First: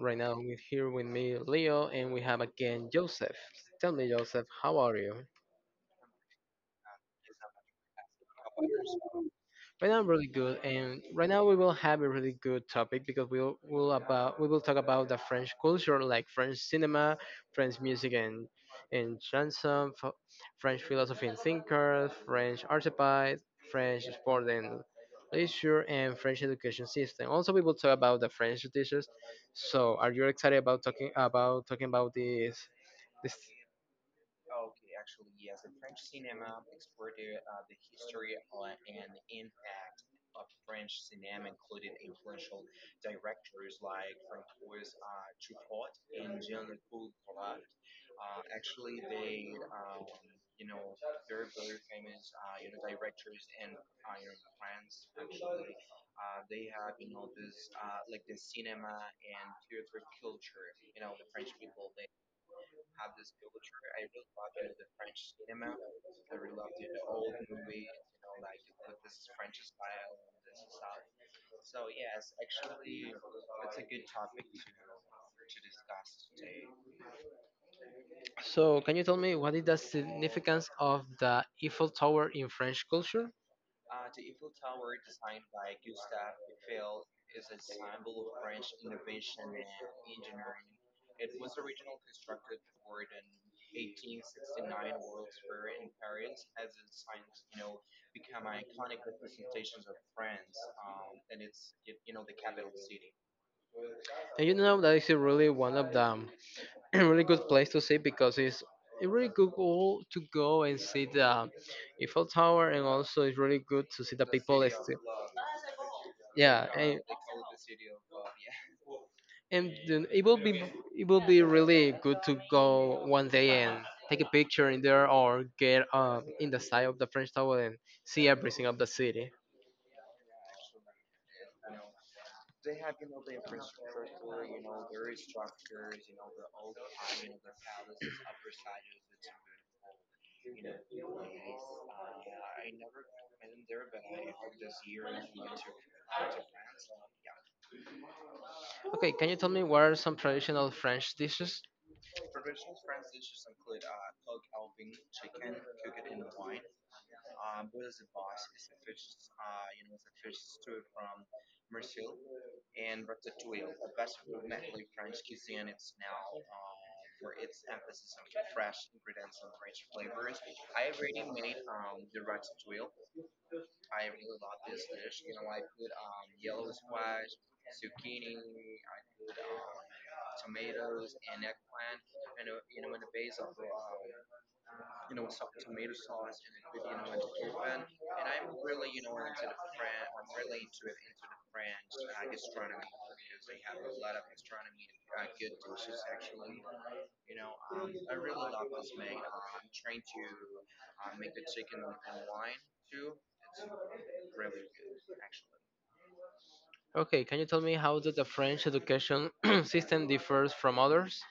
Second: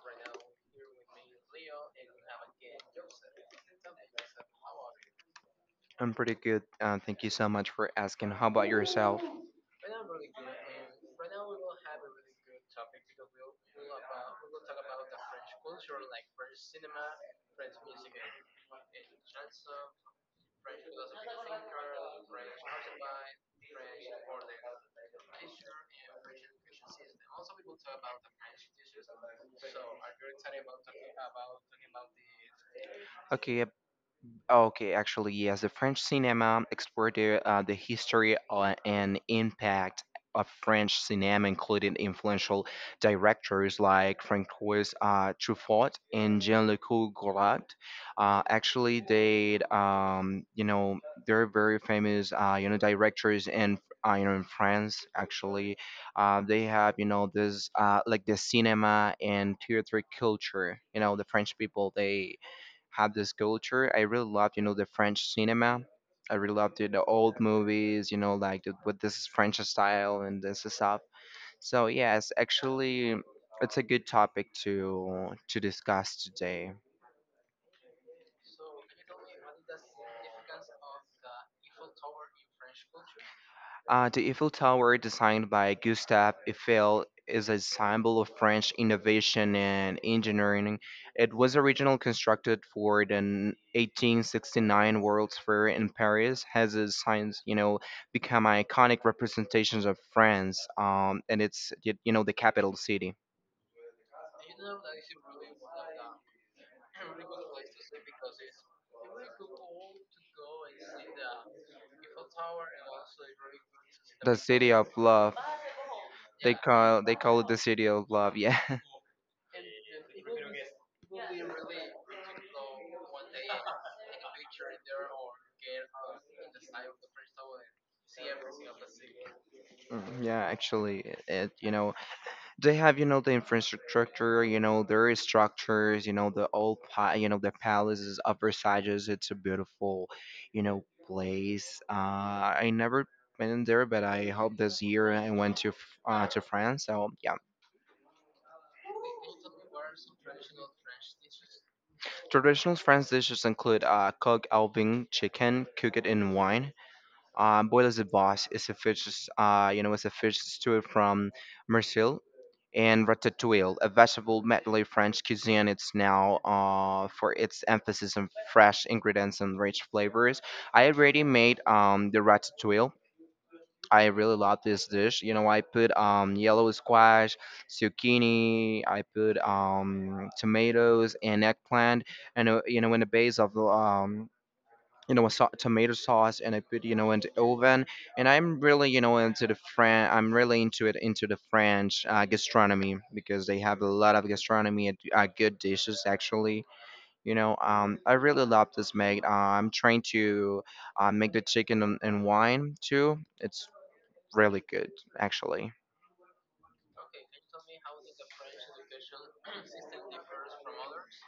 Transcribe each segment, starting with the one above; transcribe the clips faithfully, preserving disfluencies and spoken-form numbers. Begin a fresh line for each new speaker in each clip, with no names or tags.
Right now, we're here with me, Leo, and we have again Joseph. Tell me, Joseph, how are you?
I'm pretty good. Uh, thank you so much for asking. How about yourself?
Right now, I'm really good, and right now we will have a really good topic because we'll will about we will talk about the French culture, like French cinema, French music and and chanson, f- French philosophy and thinkers, French archetypes, French sport and leisure, and French education system. Also, we will talk about the French teachers. So, are you excited about talking about talking about this? this?
Okay, Oh, Okay, actually, yes, the French cinema explored the, uh, the history uh, and impact of French cinema, including influential directors like Francois uh, Truffaut and Jean-Luc Godard. Uh, actually, they, um, you know, They're very famous, uh, you know, directors in, uh, you know, in France. Actually, uh, they have, you know, this uh, like the cinema and theater culture. You know, the French people they have this culture. I really loved, you know, the French cinema. I really loved it, the old movies, you know, like the, with this French style and this stuff. So yes, actually, it's a good topic to to discuss today.
So, can you tell me what is the significance of the Eiffel Tower in French culture?
Uh, the Eiffel Tower, designed by Gustave Eiffel, is a symbol of French innovation and engineering. It was originally constructed for the eighteen sixty-nine World's Fair in Paris. Has its signs, you know, become iconic representations of France, um, and it's y- you know, the capital city,
And you know that is a really one of the really good place to see because it's a really good goal to go and see the Eiffel Tower, and also it's really good to see the
the
people.
city
is-
of love. They
Yeah, and,
call they call it the city of love. Yeah,
and then it will be it will be really good to go one day and take a picture in there or get um, in the side of the French Tower and see everything of the city.
Mm, yeah. Actually, it, you know, they have, you know, the infrastructure, you know, there is structures, you know, the old pa- you know, the palaces of Versailles. It's a beautiful, you know, place. uh I never been there, but I hope this year I went to f- uh, to France. So yeah.
Okay, can you tell me what are some traditional French dishes?
Traditional French dishes include uh coq au vin, chicken cooked in wine. Um, Boiles de boss is a fish, uh, you know, is a fish stew from Marseille, and ratatouille, a vegetable medley French cuisine. It's now uh, for its emphasis on fresh ingredients and rich flavors. I already made um, the ratatouille. I really love this dish. You know, I put um, yellow squash, zucchini. I put um, tomatoes and eggplant, and uh, you know, in the base of um, you know, a so- tomato sauce, and I put, you know, in the oven. And I'm really, you know, into the Fran. I'm really into it, into the French uh, gastronomy because they have a lot of gastronomy and uh, good dishes, actually. You know, um, I really love this, Meg. Uh, I'm trying to uh, make the chicken and, and wine too. It's really good, actually.
Okay, can you tell me how does the French education system differs from others?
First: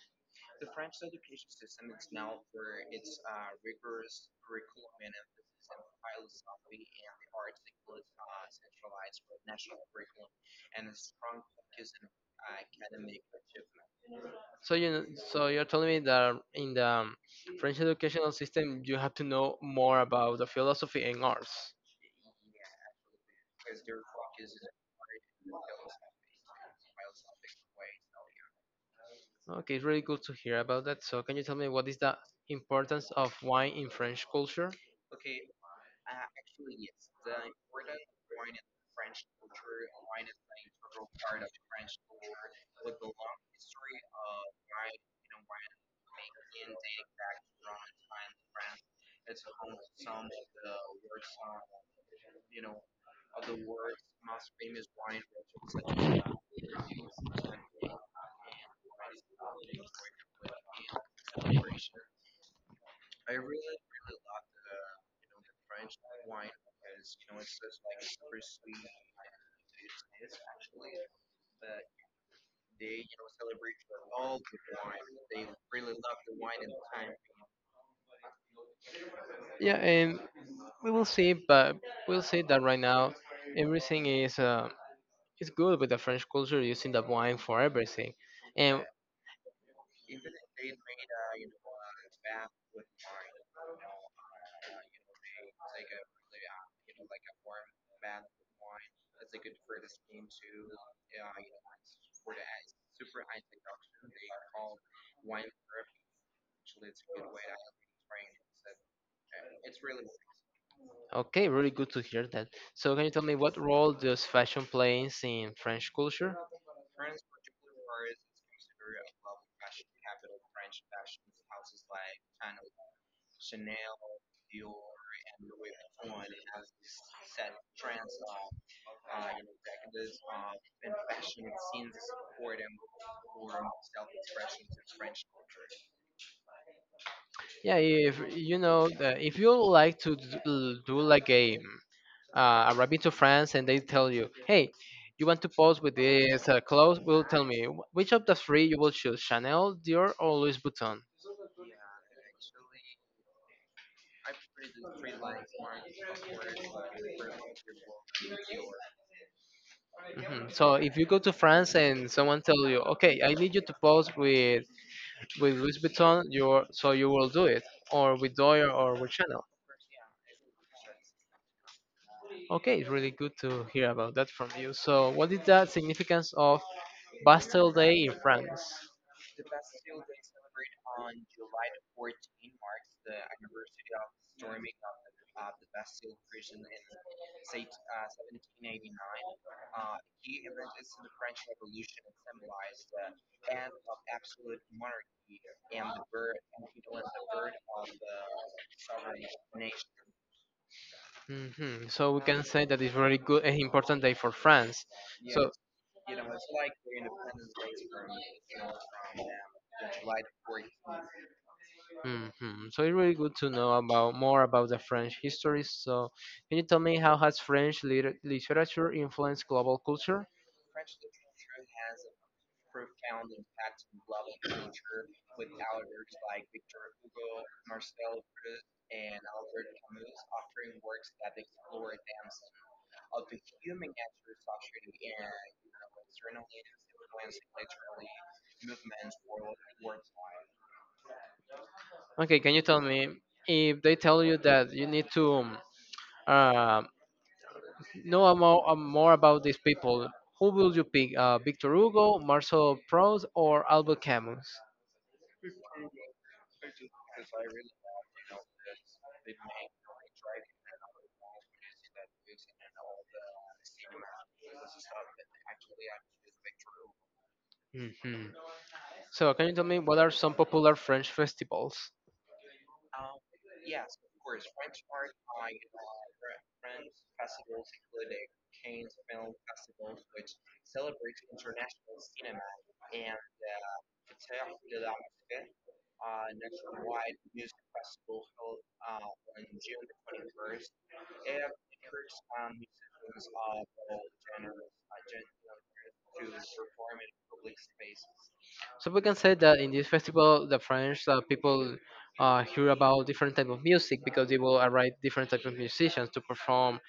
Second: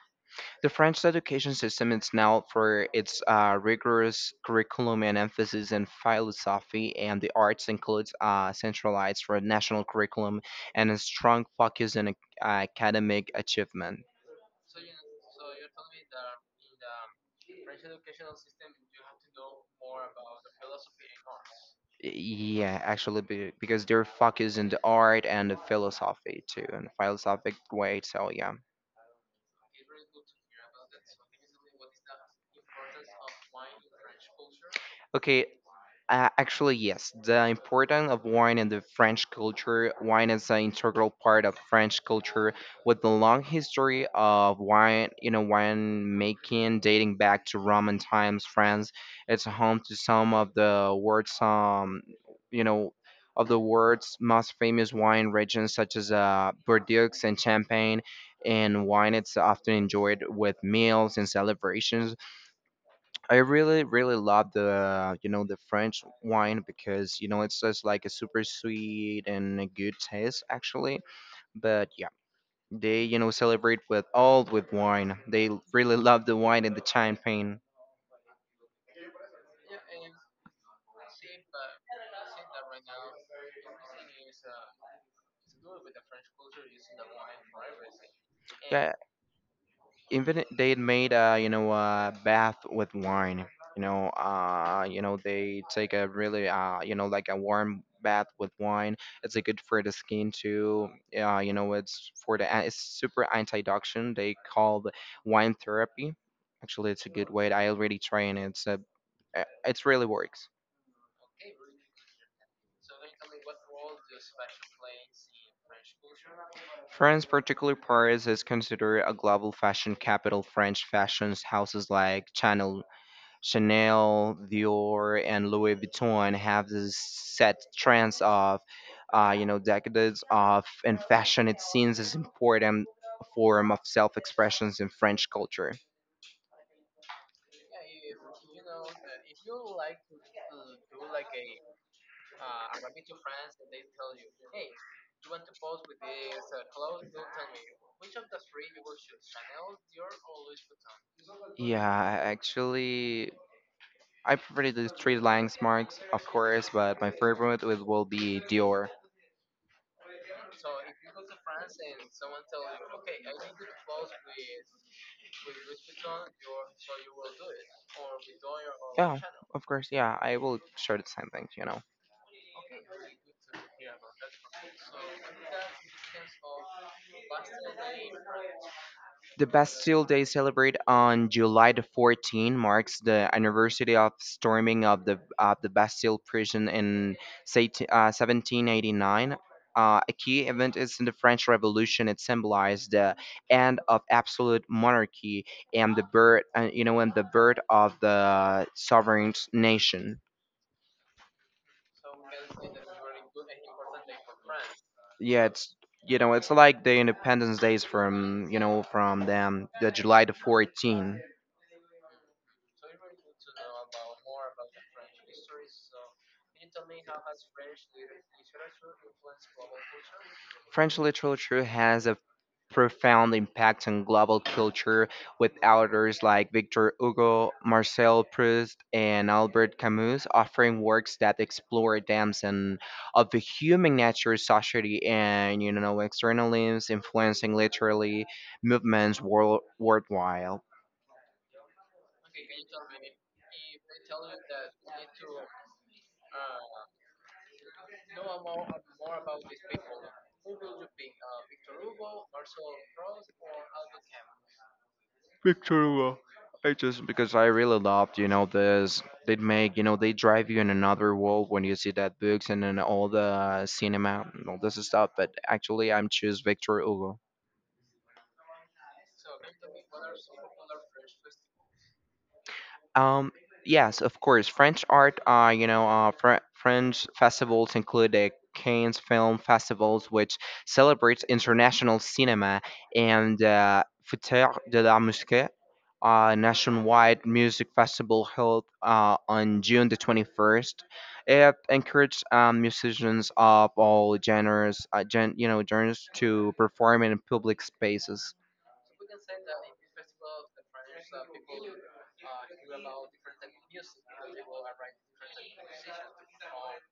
The French education system is known for its uh, rigorous curriculum and emphasis in philosophy and the arts, includes uh, centralized for national curriculum and a strong focus on ac- academic achievement.
So you, so you're telling me that in the um, French educational system, you have to know more about the philosophy and arts.
Yeah, actually, be- because they're focused in the art and the philosophy too, in a philosophic way. So yeah.
Okay, it's really good to hear about that. So can you tell me what is the importance of wine in French culture?
Okay, Uh, actually, yes. The importance of wine in the French culture. Wine is an integral part of French culture with the long history of wine, you know, wine making dating back to Roman times. France, it's home to some of the world's, um, you know, of the world's most famous wine regions, such as uh, Bordeaux and Champagne. And wine, it's often enjoyed with meals and celebrations. I really, really love the, you know, the French wine because, you know, it's just like a super sweet and a good taste, actually. But yeah, they, you know, celebrate with all with wine. They really love the wine and the champagne.
Yeah, and we will see, but we'll see that right now, everything is uh, is good with the French culture using the wine for everything. And
Yeah, even they had made a, you know, a bath with wine, you know. Uh you know, they take a really, uh you know, like a warm bath with wine. It's a good for the skin too. Uh you know, it's for the a- it's super antioxidant. They call the wine therapy. Actually, it's a good way. I already trying it. It's a uh, it's really works.
okay, really good to hear that. So can you tell me what role does fashion plays in French culture?
France, particularly Paris, is considered a global fashion capital. French fashion's houses like Chanel, Chanel, Dior, and Louis Vuitton have this set trends of, uh, you know, decades of, and fashion it seems is important form of self-expressions in French culture.
Yeah, if you know that if you like to d- l- do like a mm, uh, a rabbit to France and they tell you, hey, you want to pose with this uh, clothes, will tell me, "Wh- which of the three you will choose, Chanel, Dior, or Louis Vuitton?"
Yeah, actually, I prefer the three landmarks, of course, but my favorite will will be Dior.
Mhm. So if you go to France and someone tell you, okay, I need you to pose with with Louis Vuitton, your so you will do it, or with Dior or with
Yeah,
Chanel.
of course. Yeah, I will share the same things, you know.
Okay, it's really good to hear about that from you. So what is the significance of Bastille Day in France?
The Bastille Day celebrate on July the fourteen marks the anniversary of storming of the of the Bastille prison in say, uh, seventeen eighty-nine. Uh, a key event is in the French Revolution. It symbolized the end of absolute monarchy and the birth, uh, you know, and the birth of the sovereign nation.
Hmm. So we can say that it's really good an important day for France.
Yeah,
So,
it's, you know, it's like the Independence Days from, you know, from them, the July the fourteenth.
hmm, so it's really good to know about more about the French history. So, can you tell me how has French liter- literature influenced global culture?
French literature has a profound impact on global culture with authors like Victor Hugo, Marcel Proust, and Albert Camus offering works that explore depths and of the human nature, society, and, you know, external limbs influencing literary movements world worldwide.
Okay, can you tell me if they tell you that you need to um, uh, know more, more about these people? Who will you pick? Uh, Victor Hugo, Marcel Proust, or Albert Camus?
Shows because I really loved, you know, this. They make, you know, they drive you in another world when you see that books and then all the cinema and all this stuff. But actually, I'm choose Victor Hugo.
Hmm. So, can you tell me what are some popular French festivals?
Um, yes, of course. French art, uh, you know, uh, Fr- French festivals include the Cannes Film Festivals, which celebrates international cinema, and uh, Fête de la Musique, a nationwide music festival held uh, on June the twenty-first. It encourages um, musicians of all genres, uh, gen- you know, genres to perform in public spaces.
So we can say that in this festival, the French uh, people uh, hear about different type of music because they will arrive different type of musicians to perform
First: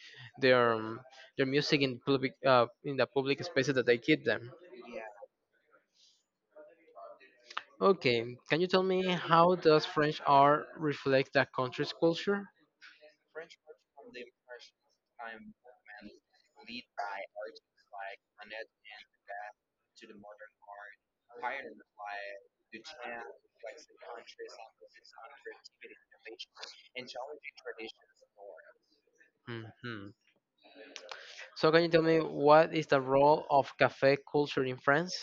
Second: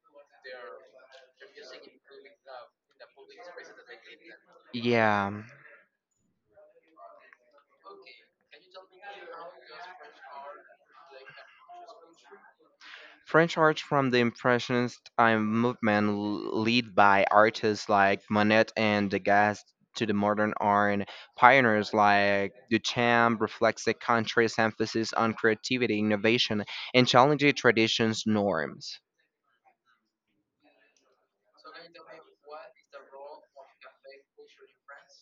their um, their music in public uh, in the public spaces that they give them.
Yeah.
Okay, can you tell me how does French art reflect that country's culture?
French art, from the Impressionist um, movement, l- led by artists like Monet and Degas, to the modern art pioneers like Duchamp, reflects the country's emphasis on creativity, innovation, and challenging traditions norms.
Hmm. So can you tell me what is the role of cafe culture in France?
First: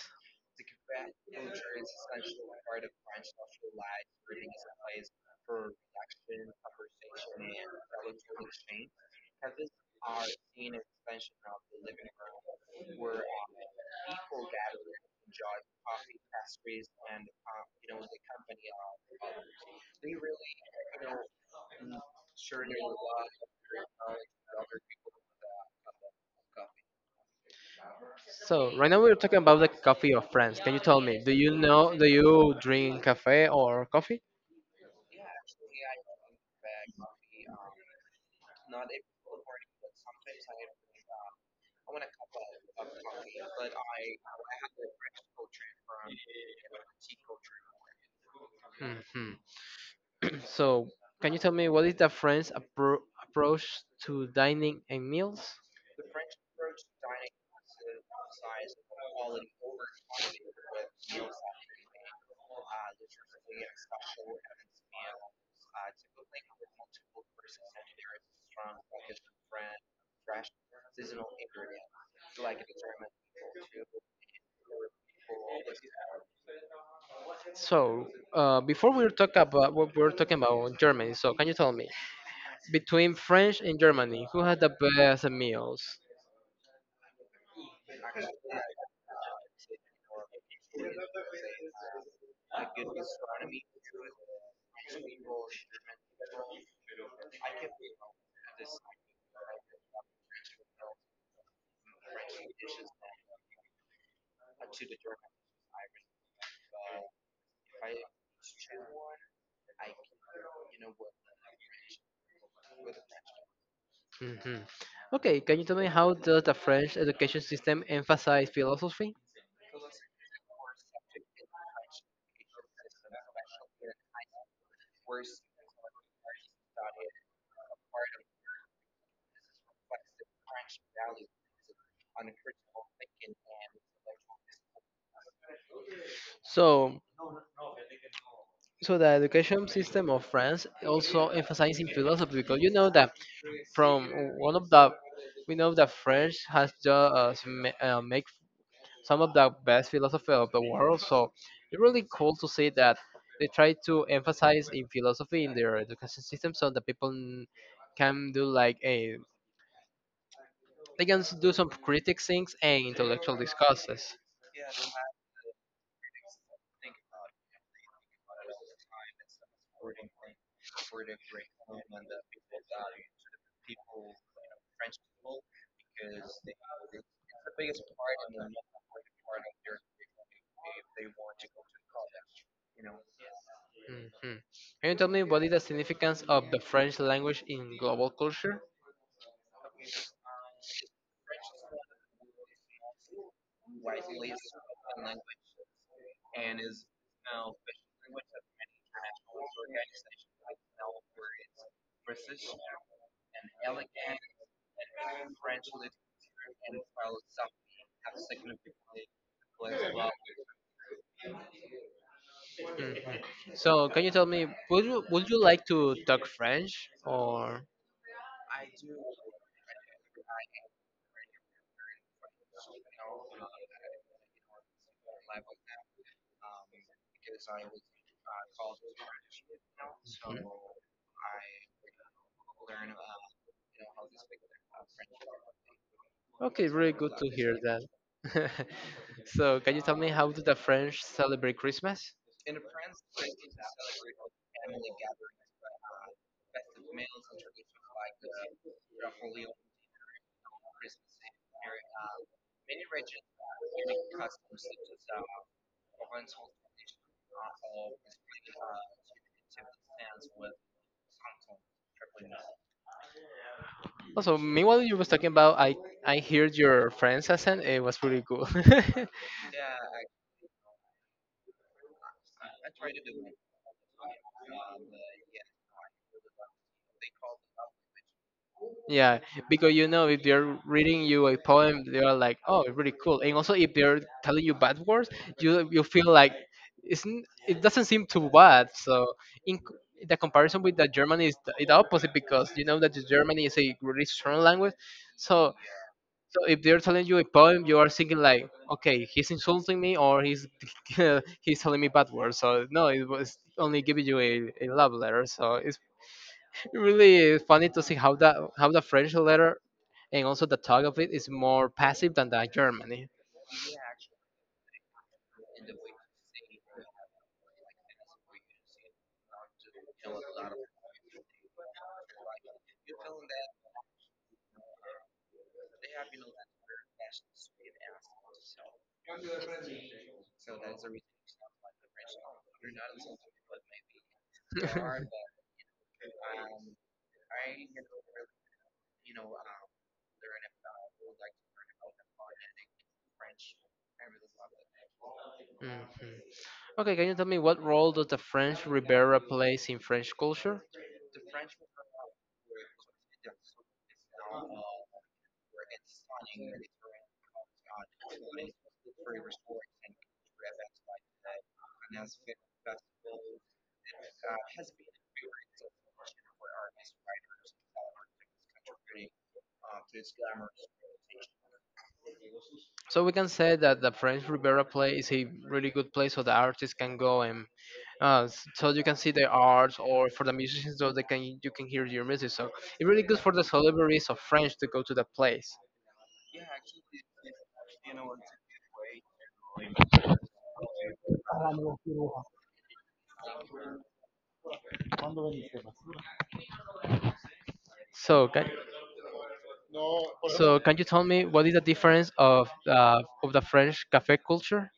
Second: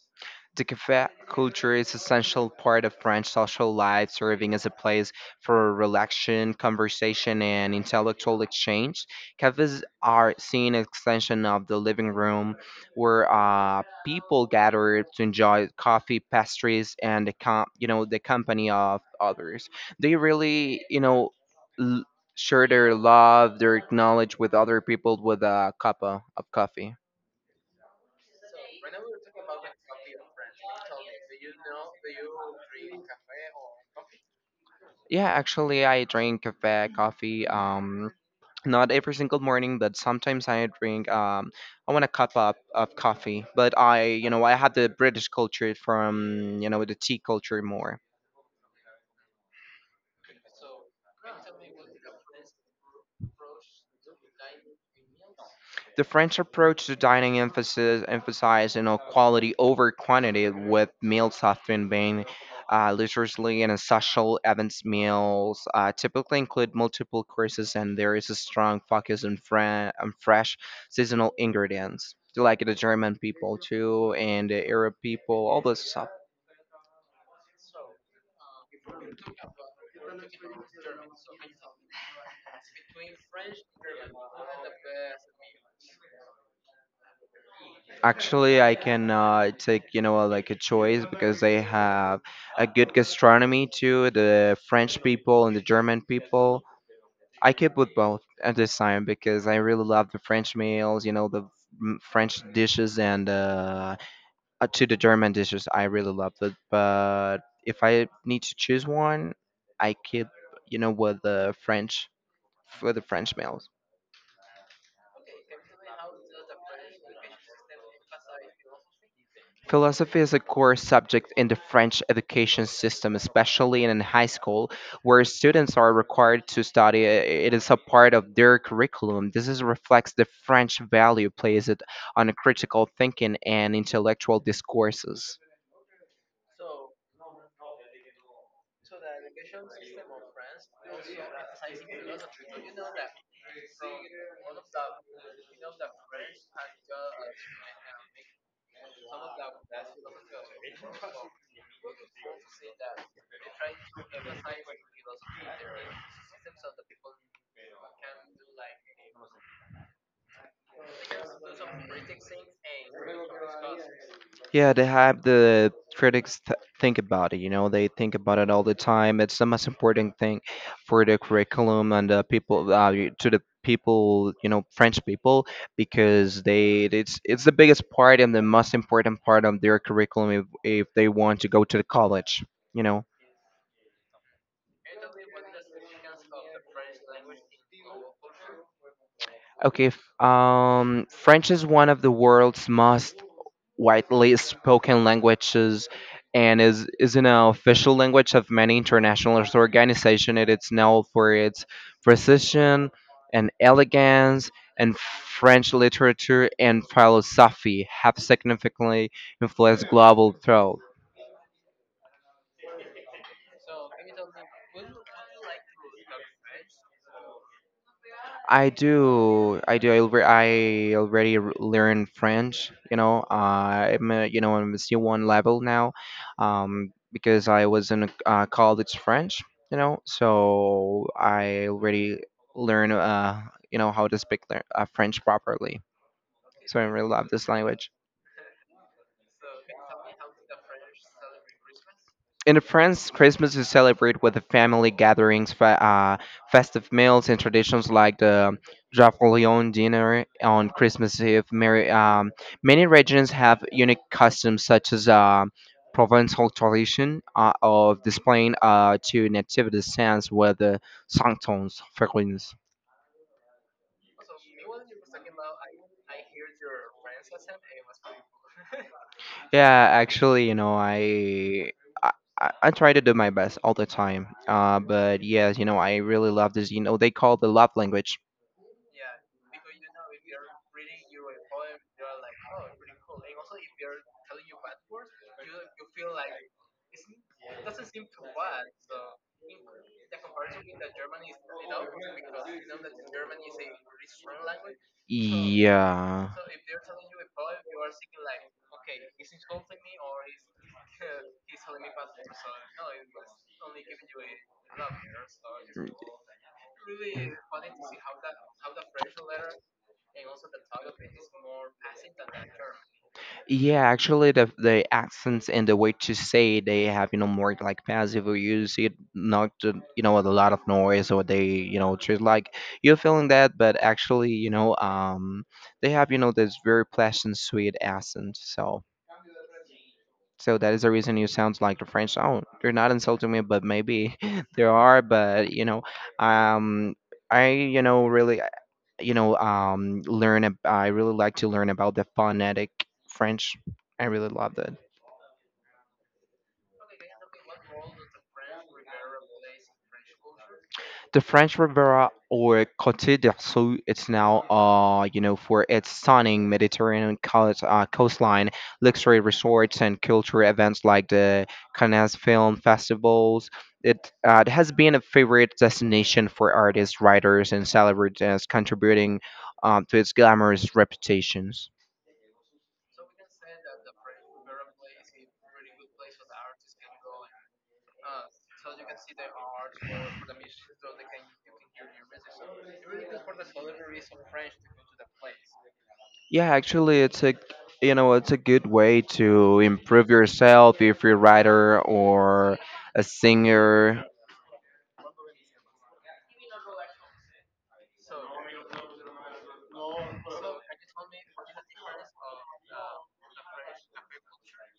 The café culture is essential part of French social life, serving as a place for relaxation, conversation, and intellectual exchange. Cafes are seen as extension of the living room, where uh, people gather to enjoy coffee, pastries, and the com- you know, the company of others. They really, you know, l- share their love, their knowledge with other people with a cup of of coffee.
So right now we're talking about the coffee of France. Can you tell me? Do you know? Do you drink cafe or coffee?
Yeah, actually, I drink café coffee. Um, not every single morning, but sometimes I drink. um I want a cup up of coffee, but I, you know, I had the british culture from, you know, the tea culture more.
Mhm. So, can you tell me what is the French appro- approach to dining and meals?
The french approach to dining emphasis emphasize, you know, quality over quantity, with meals often being uh, leisurely and social events. Meals uh, typically include multiple courses and there is a strong focus on, fre- on fresh seasonal ingredients, like the german people too and the arab people, all this stuff.
So, uh, before we talk about what we're talking about Germany, so can you tell me between French and Germany, who had the best meals?
Actually, I can uh, take, you know, like a choice because they have a good gastronomy too, the French people and the German people. I keep with both at this time because I really love the French meals, you know, the mm, French dishes and uh, uh, to the German dishes. I really love it. But if I need to choose one, I keep, you know, with the French for the French meals.
Hmm. Okay, can you tell me how does the French education system emphasize philosophy?
Philosophy is a core subject in the French education system, especially in high school, where students are required to study. It is a part of their curriculum. This is, reflects the French value placed on critical thinking and intellectual discourses.
So, so the education system of France also emphasizing philosophy because you know that from one of the we know that French has just uh, ma- uh, make some of the best philosophy of the world. So it's really cool to see that they try to emphasize in philosophy in their education system, so that people n- can do like a they can s- do some critic things and intellectual discusses.
Yeah, they have the critics th- think about it. You know, they think about it all the time. It's the most important thing for the curriculum and the people, uh, y- to the people. You know, French people, because they it's it's the biggest part and the most important part of their curriculum, if, if they want to go to the college. You know.
Mhm. Can you tell me what is the significance of the French language in global culture?
Okay. f- Um, French is one of the world's most widely spoken languages and is is an official language of many international organizations. It is known for its precision and elegance, and French literature and philosophy have significantly influenced global thought.
Mm. So, can you tell me, would you would you like to talk French or?
I do, I do. I, alre- I already r- learn French. You know, uh, I'm, uh, you know, I'm a C one level now, um, because I was in a, uh, college French. You know, so I already learn, uh, you know, how to speak le- uh, French properly.
Okay,
So I
really
really
good
love
to
this
hear
language.
that. So, can you tell me how do the French celebrate Christmas?
In France, Christmas is celebrated with the family gatherings, fe- uh, festive meals, and traditions like the Jaffolion dinner on Christmas Eve. Mary, um, many regions have unique customs, such as uh, Provençal tradition uh, of displaying uh, two nativity stands with the sanctons, figurines.
Also, meanwhile you was talking about, I I heard your French accent. It was pretty cool.
Yeah, actually, you know, I I, I I try to do my best all the time. Uh, but yes, you know, I really love this. You know, they call the love language.
Yeah, because you know if they're reading you a poem, they are like, "Oh, really cool." And also, if they're telling you bad words, you you feel like it's n- it doesn't seem too bad. So in c- the comparison with the German is the, is the opposite because you know that the German is a really strong language. So
Yeah.
so if they're telling you a poem, you are thinking like, "Okay, he's insulting me or he's he's telling me bad words." So no, it was only giving you a, a love letter. So it's really funny to see how that how the French letter and also the talk of it is more passive than the Germany.
Yeah, actually, the the accents and the way to say, they have, you know, more like passive or use it, not to, you know, with a lot of noise, or they, you know, just like you're feeling that, but actually, you know, um they have, you know, this very pleasant sweet accent. So so that is the reason you sound like the French. Oh, they're not insulting me, but maybe there are. But you know um I you know really you know um learn ab- I really like to learn about the phonetic french. I really love that.
Mhm. Okay, can you tell me what role does the French Riviera plays in French culture?
The french riviera or cote d'azur, it's now uh you know for its stunning mediterranean coast, uh, coastline luxury resorts and cultural events like the cannes film festivals. It, uh, it has been a favorite destination for artists, writers and celebrities, contributing um, to its glamorous reputations.
So we can say that the French Riviera play is a really good place so the artists can go and uh, s- so you can see their art or for the musicians so they can you can hear your music. So it's really good for the celebrities of French to go to the place.
Yeah, actually, it's a, you know it's a good way to improve yourself if you're a writer or a singer.
So can so can you tell me what is the difference of uh, of the French cafe culture?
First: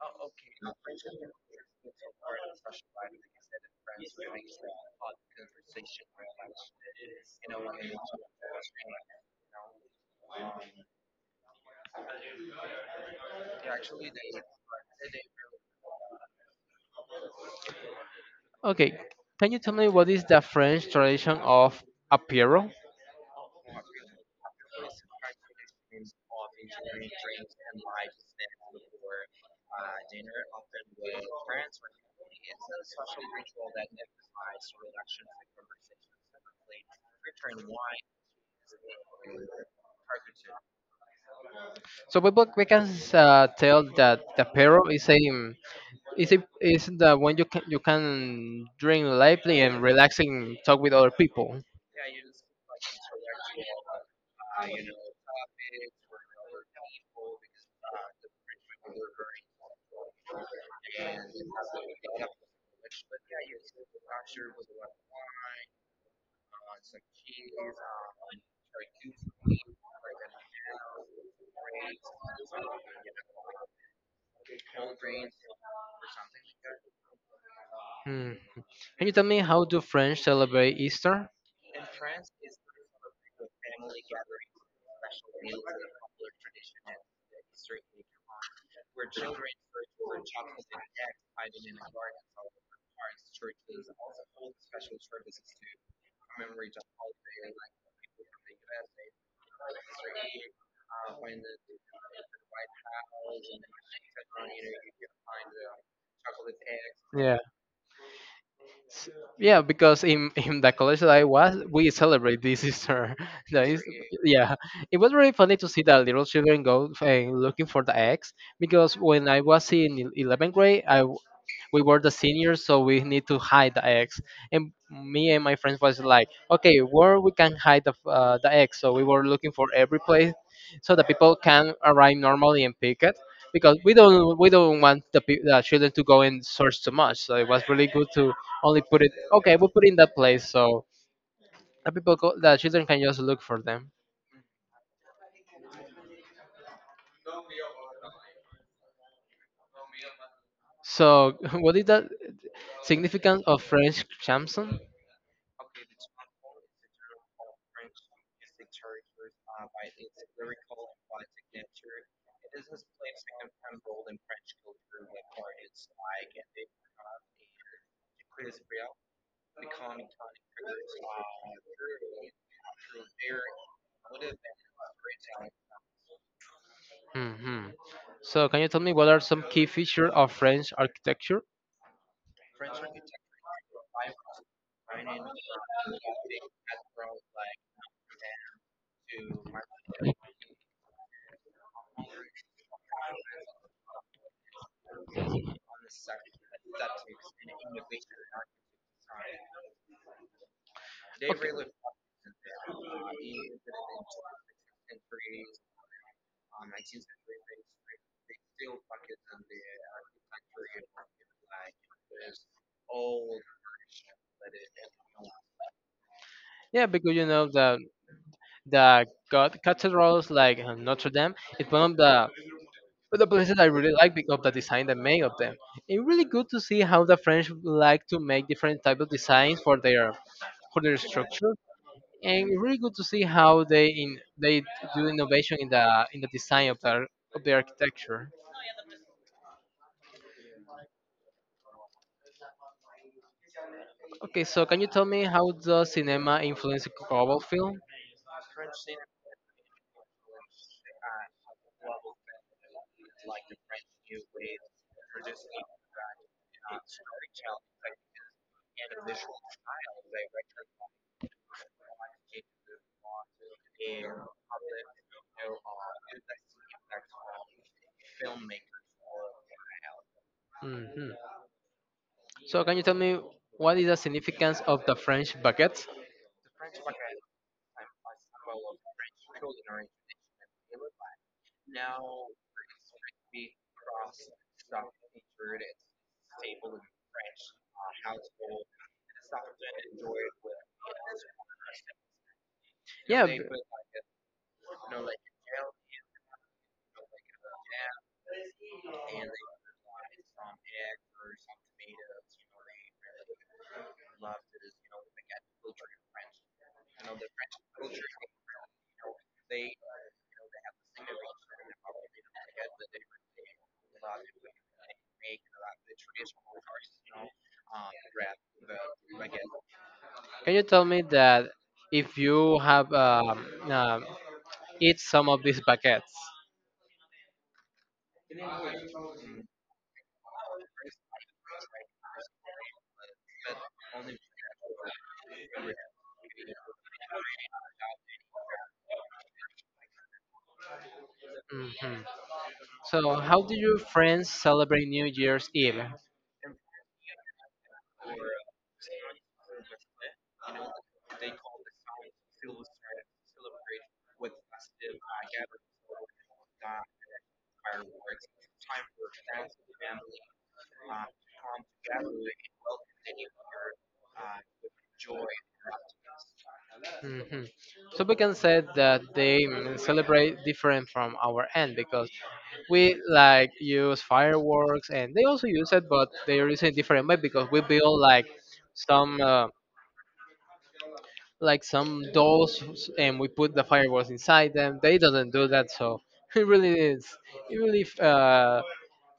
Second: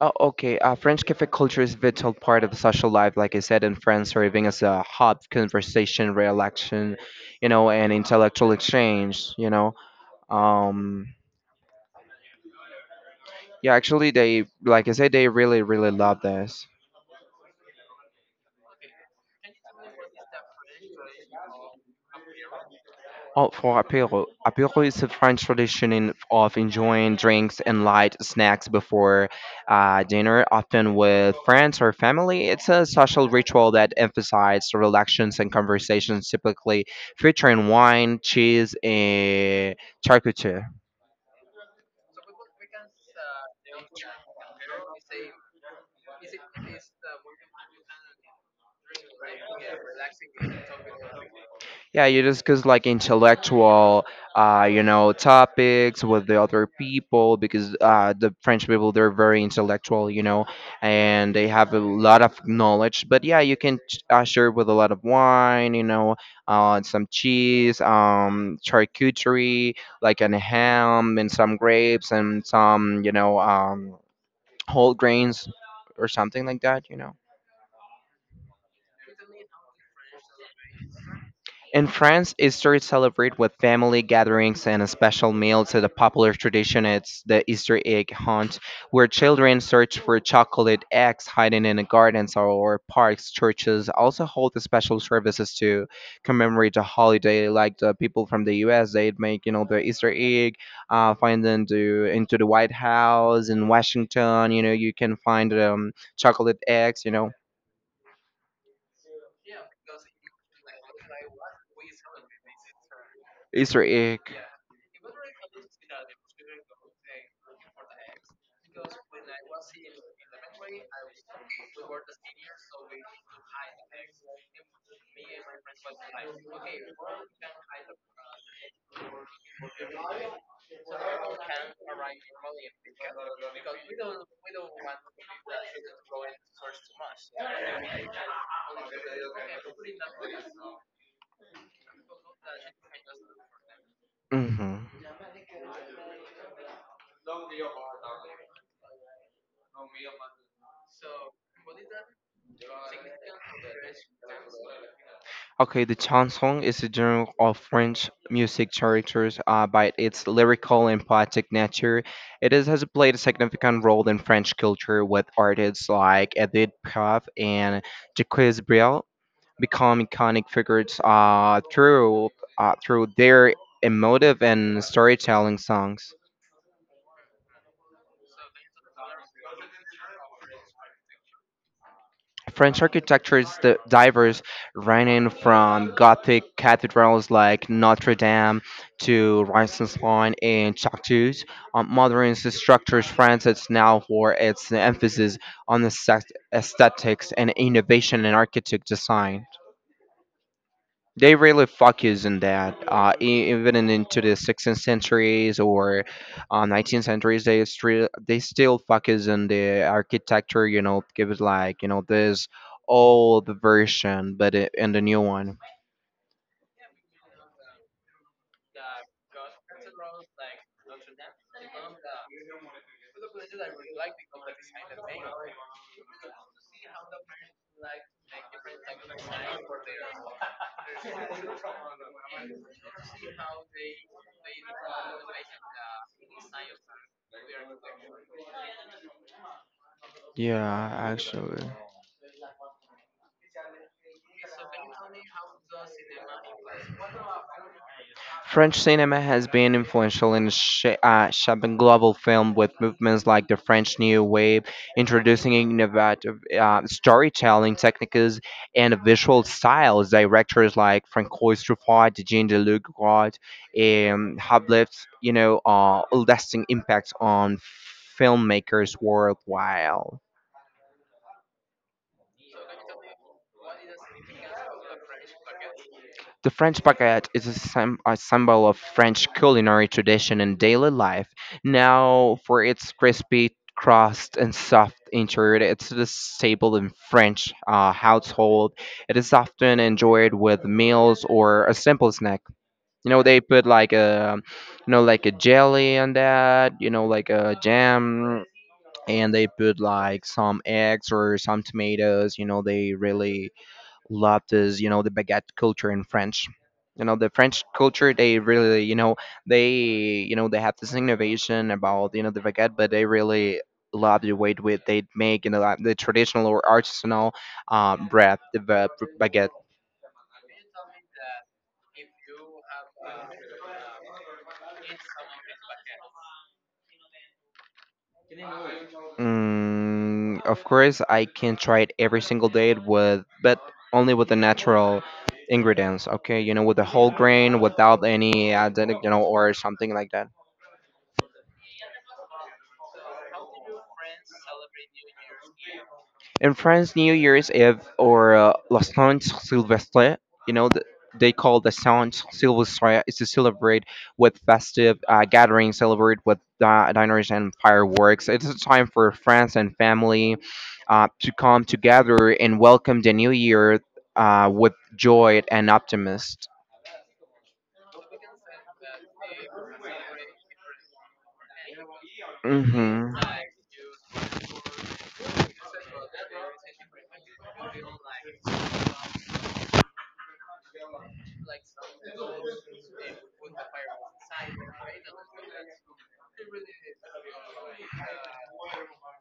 Oh, okay. Uh, French cafe culture is a vital part of the social life, like I said, in France, serving as a hub, conversation, relaxation, you know, and intellectual exchange. You know, um, yeah, actually, they, like I said, they really, really love this.
Okay, can you tell me what is the French tradition of apéro?
Oh, for apéro. Apéro is a French tradition in, of enjoying drinks and light snacks before uh, dinner, often with friends or family. It's a social ritual that emphasizes relaxations and conversations, typically featuring wine, cheese, and charcuterie.
So we, both- we can uh, tell that the apéro is a is a, is the one you can you can drink lightly and relaxing talk with other people.
Yeah, you discuss like intellectual, uh, you know, topics with the other people because uh, the French people, they're very intellectual, you know, and they have a lot of knowledge. But yeah, you can ch- uh, share with a lot of wine, you know, uh, some cheese, um, charcuterie, like an ham and some grapes and some, you know, um, whole grains or something like that, you know.
Hmm. Can you tell me how do French celebrate Easter?
In France, Easter is celebrated with family gatherings and a special meal. To the popular tradition, it's the Easter egg hunt, where children search for chocolate eggs hiding in the gardens or parks. Churches also hold the special services to commemorate the holiday, like the people from the U S, they'd make, you know, the Easter egg, uh, find them to, into the White House in Washington. You know, you can find um, chocolate eggs, you know,
S- Yeah, because in, in the college that I was, we celebrate this Easter. That is,
Easter egg.
yeah, it was really funny to see the little children go and looking for the eggs because when I was in el- eleventh grade, I we were the seniors, so we need to hide the eggs. And me and my friends was like, okay, where we can hide the, uh, the eggs? So we were looking for every place, so the people can arrive normally and pick it. Because we don't we don't want the, pe- the children to go and search too much, so it was really good to only put it. Okay, we put it in that place, so the people go, the children can just look for them.
hmm
So what is the significance of French chanson?
Okay, the chanson is a genre of French music characters, uh, by its lyrical and poetic nature. It is, has played a significant role in French culture, with artists like Edith Piaf and Jacques Brel become iconic figures uh, through uh, through their emotive and storytelling songs.
Hmm. So, can you tell me what are some key features of French architecture?
French architecture is the diverse, ranging from Gothic cathedrals like Notre Dame to Renaissance line and Châteaus. On modern structures, France is now for its emphasis on the sect- aesthetics and innovation in architect design. They really focus on that, uh, e- even in, into the sixteenth centuries or uh, nineteenth centuries. They still they still focus on the architecture, you know give it like, you know this old version, but it, and the new one.
Yeah, because you know the the god cathedrals like uh, Notre Dame is one of the one of the places I really like because of the design they make of them. It's really good to see how the French like to make different type of designs for their for their structure, and it's really good to see how they in they do innovation in the in the design of their of the architecture.
Yeah, actually,
Okay, so can you tell me how the cinema influence global film?
French cinema has been influential in sha- uh, shaping global film with movements like the French New Wave, introducing innovative uh, storytelling techniques and visual styles. Directors like Francois Truffaut, Jean Luc Godard, um, have left, you know uh, lasting impacts on filmmakers worldwide.
Hmm. So can you tell me what is the significance of the French baguette?
The French baguette is a, sym- a symbol of French culinary tradition and daily life. Now, for its crispy crust and soft interior, it's the staple in French uh, household. It is often enjoyed with meals or a simple snack. You know,
Yeah,
they
b-
put like a, you know, like a jelly on that. You know, like a jam, and they put like some eggs or some tomatoes. You know, they really loved is, you know the baguette culture in French. You know the French culture, they really, you know they you know they have this innovation about, you know the baguette, but they really love the way with they make, you know like, the traditional or artisanal uh, bread, the ba- baguette.
can you tell me that if you have um, um, eat some of these baguettes?
Mm, of course, I can try it every single day with, but only with the natural ingredients. Okay, you know, with the whole grain, without any added, you know, or something like that.
Hmm. So how do your friends celebrate New Year's Eve?
In France, New Year's Eve or uh, La Saint Sylvestre, you know, th- they call the Saint Sylvestre, is to celebrate with festive uh, gatherings, celebrate with uh, diners and fireworks. It's a time for friends and family uh, to come together and welcome the new year uh, with joy and optimism.
Hmm. So we can say that they mm, celebrate different from our end because we
hmm
like use fireworks and they also use it but they use it in different way because we build like some uh, like some dolls and we put the fireworks inside them they doesn't do that so it really is it really uh,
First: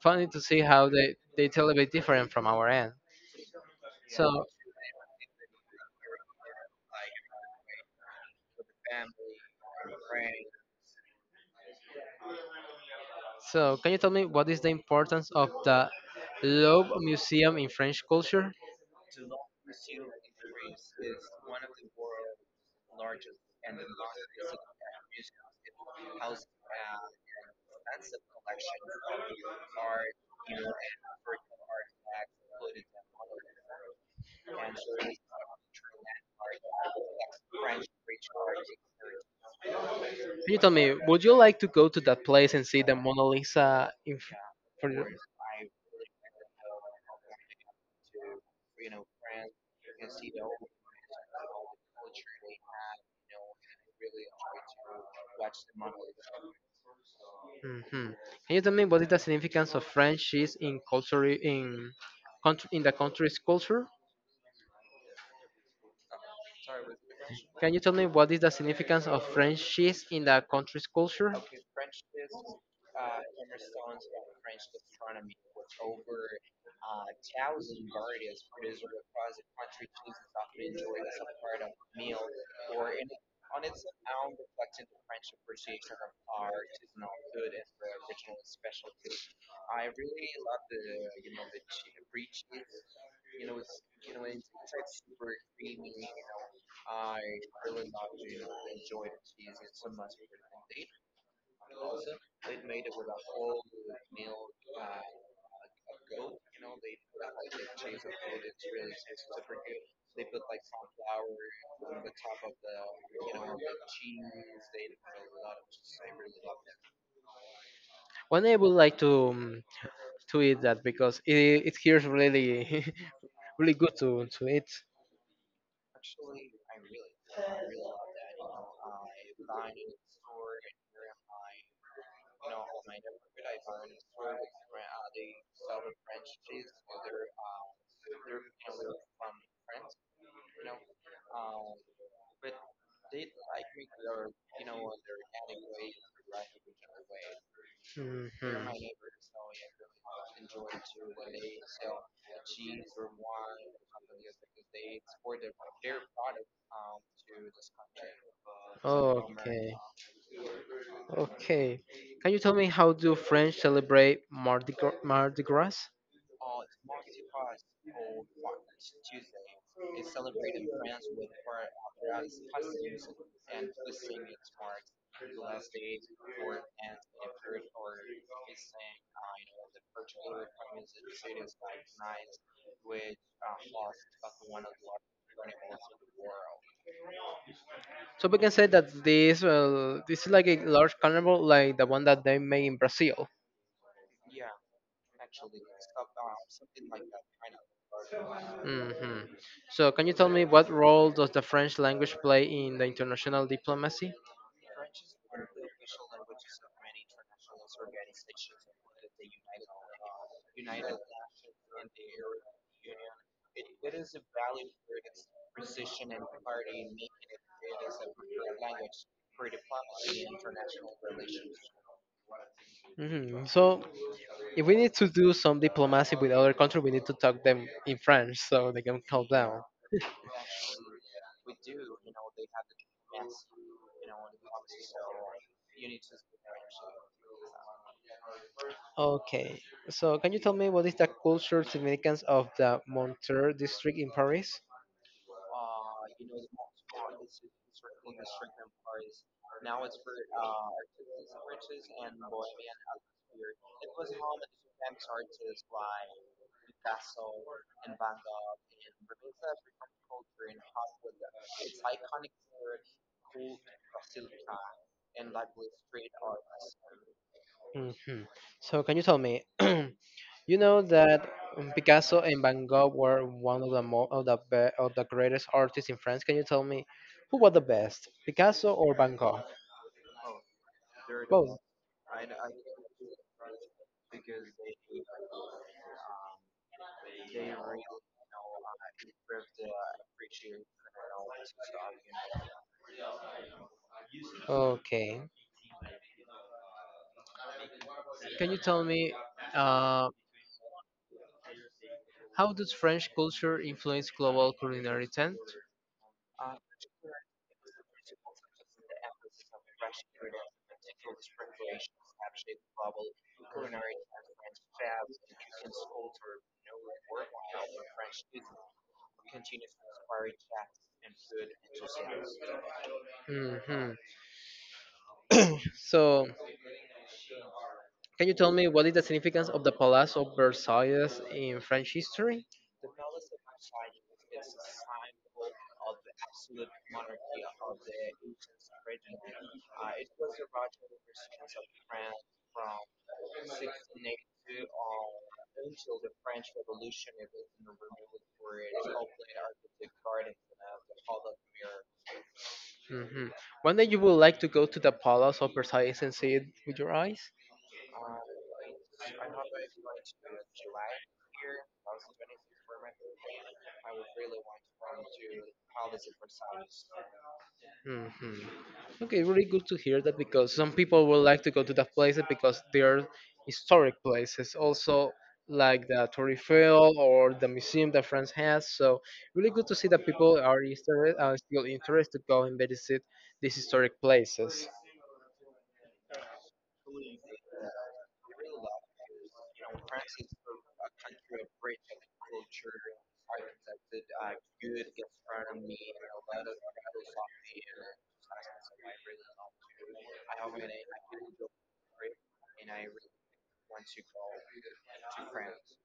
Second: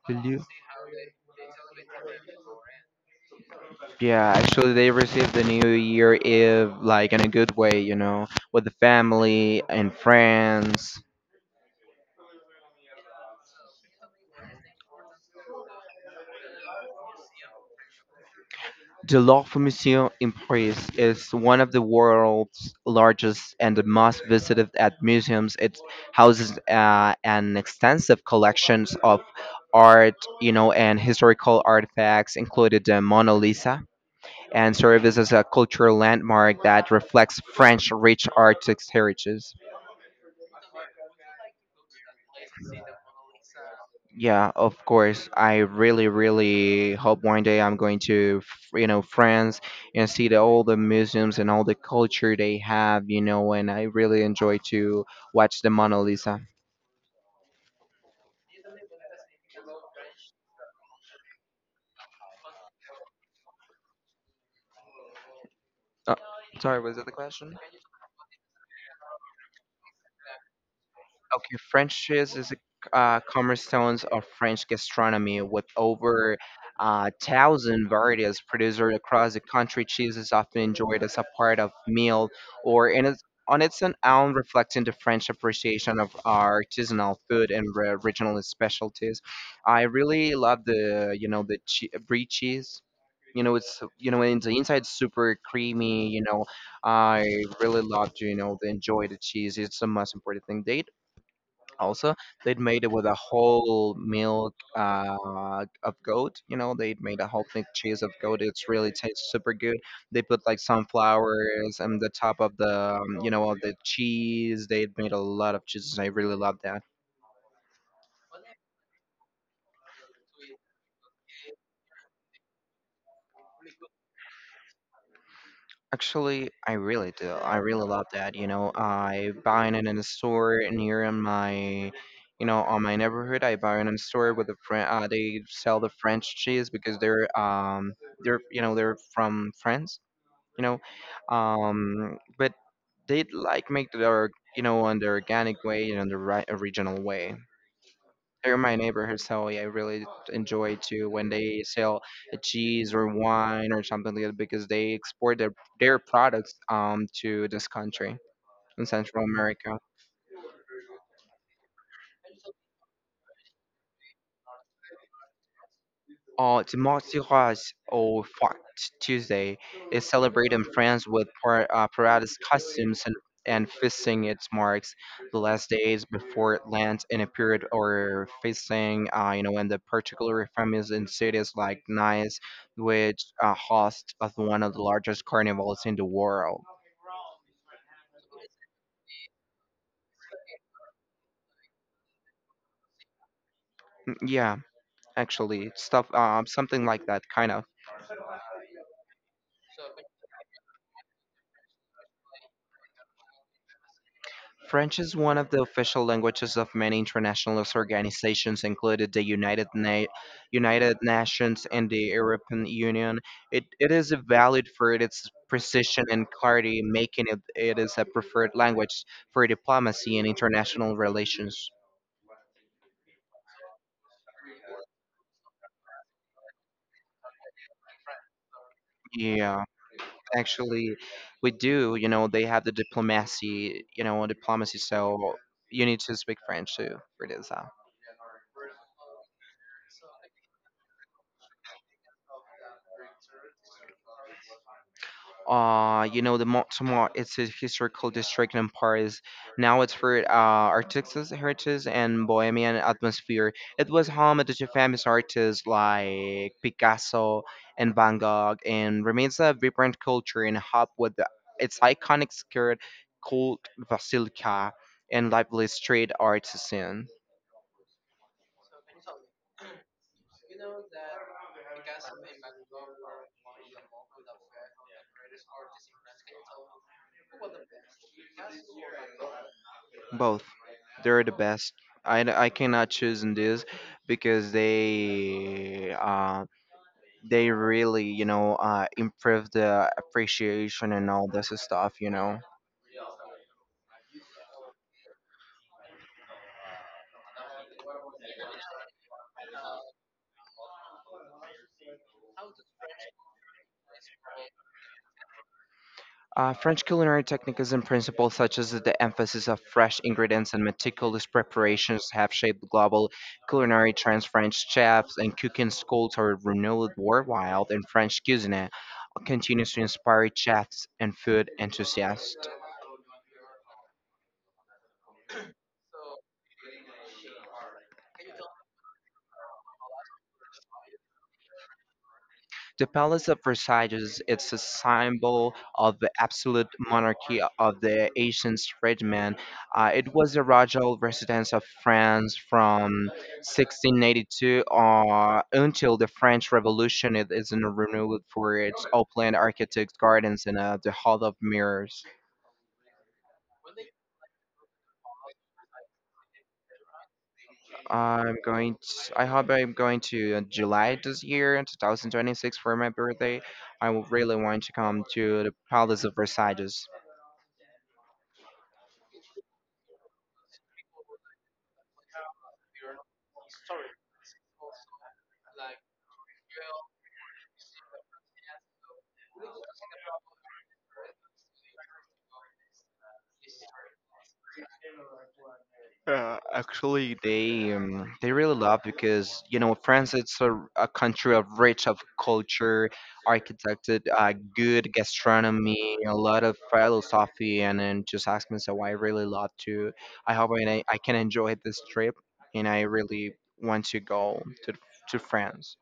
funny to see how they they tell a bit different from our end
Yeah,
so
actually, they receive the New Year Eve like in a good way, you know, with the family and friends.
so can you tell me what is the importance of the Louvre Museum in French culture?
The Louvre Museum in Paris is one of the world's largest and the most visited at museums. It houses uh, an extensive collections of art, you know, and historical artifacts, including the Mona Lisa, and serves as a cultural landmark that reflects French rich artistic heritage.
Can you tell me, would you like to go to that place and see the Mona Lisa in, f-
Yeah, of
for you?
course. I really, really hope one day I'm going to, f- you know, France and see the, all the museums and all the culture they have, you know, and I really enjoy to watch the Mona Lisa.
Mhm. Can you tell me what is the significance of French cheese in culture in country, in the country's culture?
Oh, sorry, was that the question?
Can you tell me what is the significance of French cheese in the country's culture?
Okay, French cheese is a uh, cornerstone of French gastronomy, with over uh, thousand varieties produced across the country. Cheese is often enjoyed as a part of meal or in its, on its own, reflecting the French appreciation of our artisanal food and re- regional specialties. I really love the, you know the che- brie cheese. You know it's, you know in the inside super creamy. You know I really love to, you know the enjoy the cheese. It's the most important thing. They also they'd made it with a whole milk uh, of goat. you know they made a whole thick cheese of goat, it's really tastes super good. They put like sunflowers on the top of the, um, you know of the cheese. They made a lot of cheeses, I really love that.
One day I would like to um, to eat that because it it hears really really good to to eat.
Actually, I really do. I really love that. You know, I buy it in a store near in my, you know, on my neighborhood. I buy it in a store with a friend. Uh, they sell the French cheese because they're, um they're you know they're from France, you know um but they like make their, you know on the organic way and on the right original way.
Mhm.
They're my neighborhood, so yeah, I really enjoy too when they sell a cheese or wine or something like that, because they export their, their products um to this country in central
Okay,
america.
okay. Can you tell me how do French celebrate Mardi Gras? Mardi Gras?
Uh, Timothy Ross or Fat Tuesday is celebrated in France with par- uh, paradise costumes and, and feasting. It marks the last days before it lands in a period or feasting, uh, you know, in the particular families in cities like Nice, which uh, hosts of one of the largest carnivals in the world.
So we can say that this uh, this is like a large carnival, like the one that they make in Brazil.
Mm, yeah, actually, stuff, uh, something like that, kind of.
Hmm. So can you tell me what role does the French language play in the international diplomacy?
French is one of the official languages of many international organizations, including the United, Na- United Nations and the European Union. It, it is valued for its precision and clarity, making it, it is a preferred language for diplomacy and international relations.
Hmm. So if we need to do some diplomacy with other country, we need to talk them in French so they can calm down.
Yeah, actually, we do. You know, they have the diplomacy, you know, diplomacy, so you need to speak French too for this. uh,
Okay. So can you tell me what is the cultural significance of the Montreux district in Paris?
uh you know the Montmartre, it's a historical district in Paris. Now it's for uh artistic heritage and bohemian atmosphere. It was home to famous artists like Picasso and Van Gogh, and remains a vibrant culture and hub with the, its iconic skirt called Basilica and lively street art scene.
Mhm. So can you tell me, you know that Picasso and Van Gogh were one of the mo- of the be- of the greatest artists in France. Can you tell me who was the best, Picasso or Van Gogh?
Both, they're the
Both.
best. I, I cannot choose in this, because they um they really, you know, uh, improve the appreciation and all this stuff, you know.
Okay. Can you tell me uh, how does French culture influence global culinary trend?
Uh, French culinary techniques and principles, such as the emphasis of fresh ingredients and meticulous preparations, have shaped global culinary trends. French chefs and cooking schools are renowned worldwide, and French cuisine continues to inspire chefs and food enthusiasts.
Hmm. So can you tell me what is the significance of the Palace of Versailles in French history?
The Palace of Versailles is it's a symbol of the absolute monarchy of the ancient regime. Uh, it was the royal residence of France from sixteen eighty-two uh, until the French Revolution. It is renewed for its open architect gardens and uh, the Hall of Mirrors.
Hmm. One day you would like to go to the Palace of Versailles and see it with your eyes?
I'm going to, I hope I'm going to uh, July this year, two thousand twenty-six, for my birthday. I would really want to come to the Palace of Versailles.
Hmm. Okay, really good to hear that because some people would like to go to the places because they are historic places, also like the Torre Eiffel or the museum that France has. So really good to see that people are, inter- are still interested to go and visit these historic places.
Italy, they um, they really love because, you know France, it's a, a country of rich of culture, architecture, uh, good gastronomy, a lot of philosophy, and then just ask me so I really love to. I hope I I can enjoy this trip, and I really want to go to to France.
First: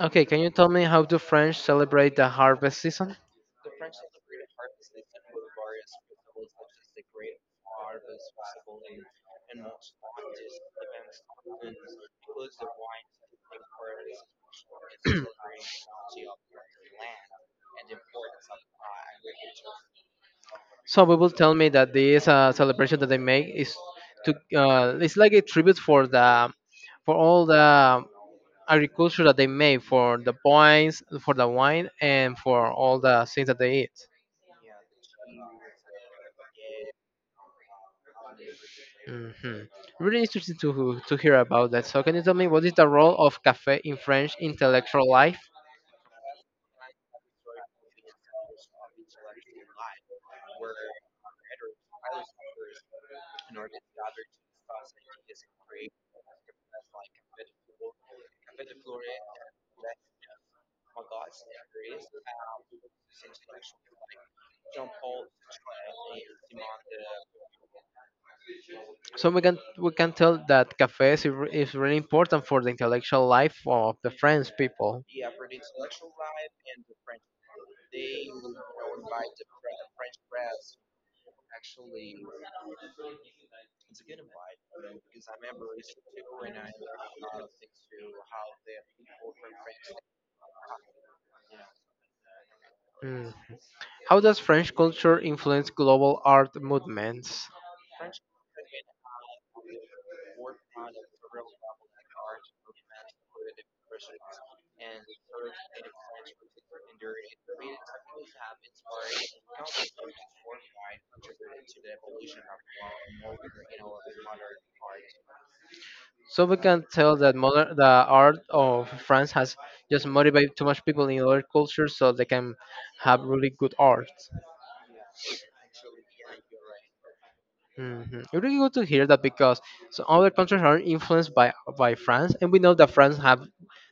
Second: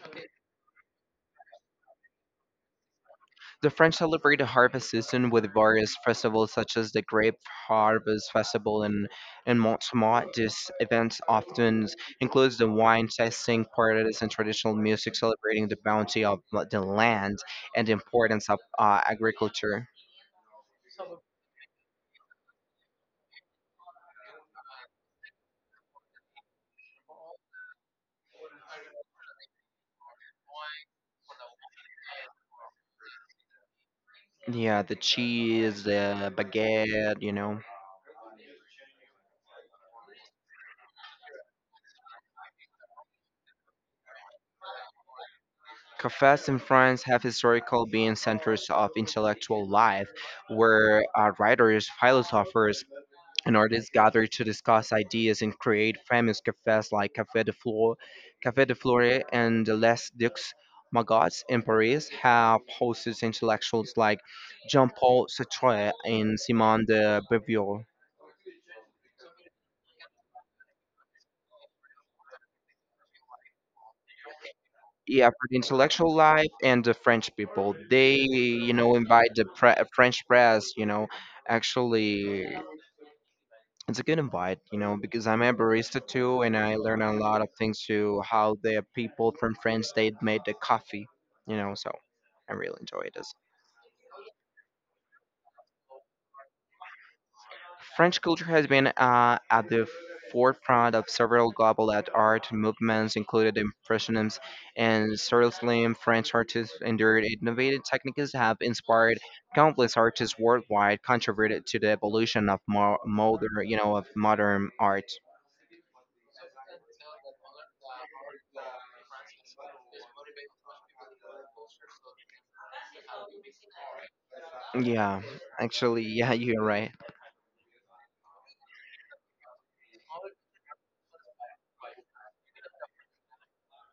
Okay, can you tell me how do French celebrate the harvest season?
The French celebrate the harvest season with various festivals such as the Grape Harvest Festival in, in Montmartre. This event often includes the wine tasting parties and traditional music celebrating the bounty of the land and the importance of uh, agriculture.
Some people tell me that this uh, celebration that they make is to uh, it's like a tribute for the for all the agriculture that they make for the wines, for the wine, and for all the things that they eat.
Yeah, the cheese, the baguette, you know.
Hmm. Really interesting to to hear about that. So can you tell me what is the role of cafe in French intellectual life?
Cafes in France have historically been centers of intellectual life, where uh, writers, philosophers, and artists gather to discuss ideas and create famous cafes like Café de Flore, Café de Flore and Les Deux Magots in Paris have hosted intellectuals like Jean-Paul Sartre and Simone de Beauvoir.
So we can we can tell that cafes is, re- is really important for the intellectual life of the French people.
Yeah, for the intellectual life and the French people, they you know invite the pre- French press, you know, actually. It's a good invite, you know, because I'm a barista too, and I learn a lot of things to how the people from France they made the coffee, you know. So I really enjoy
Mm.
this.
How does French culture influence global art movements?
French culture has been uh, at the forefront of several global at art movements, including the impressionists and Surrealism. French artists and their innovative techniques have inspired countless artists worldwide, contributed to the evolution of mo- modern, you know, of modern art.
So we can tell that modern, the art of France has just motivated too much people in other cultures so they can have really good art.
Yeah, actually, yeah, you're right.
Hmm. It really good to hear that because so other countries are influenced by by France, and we know that France have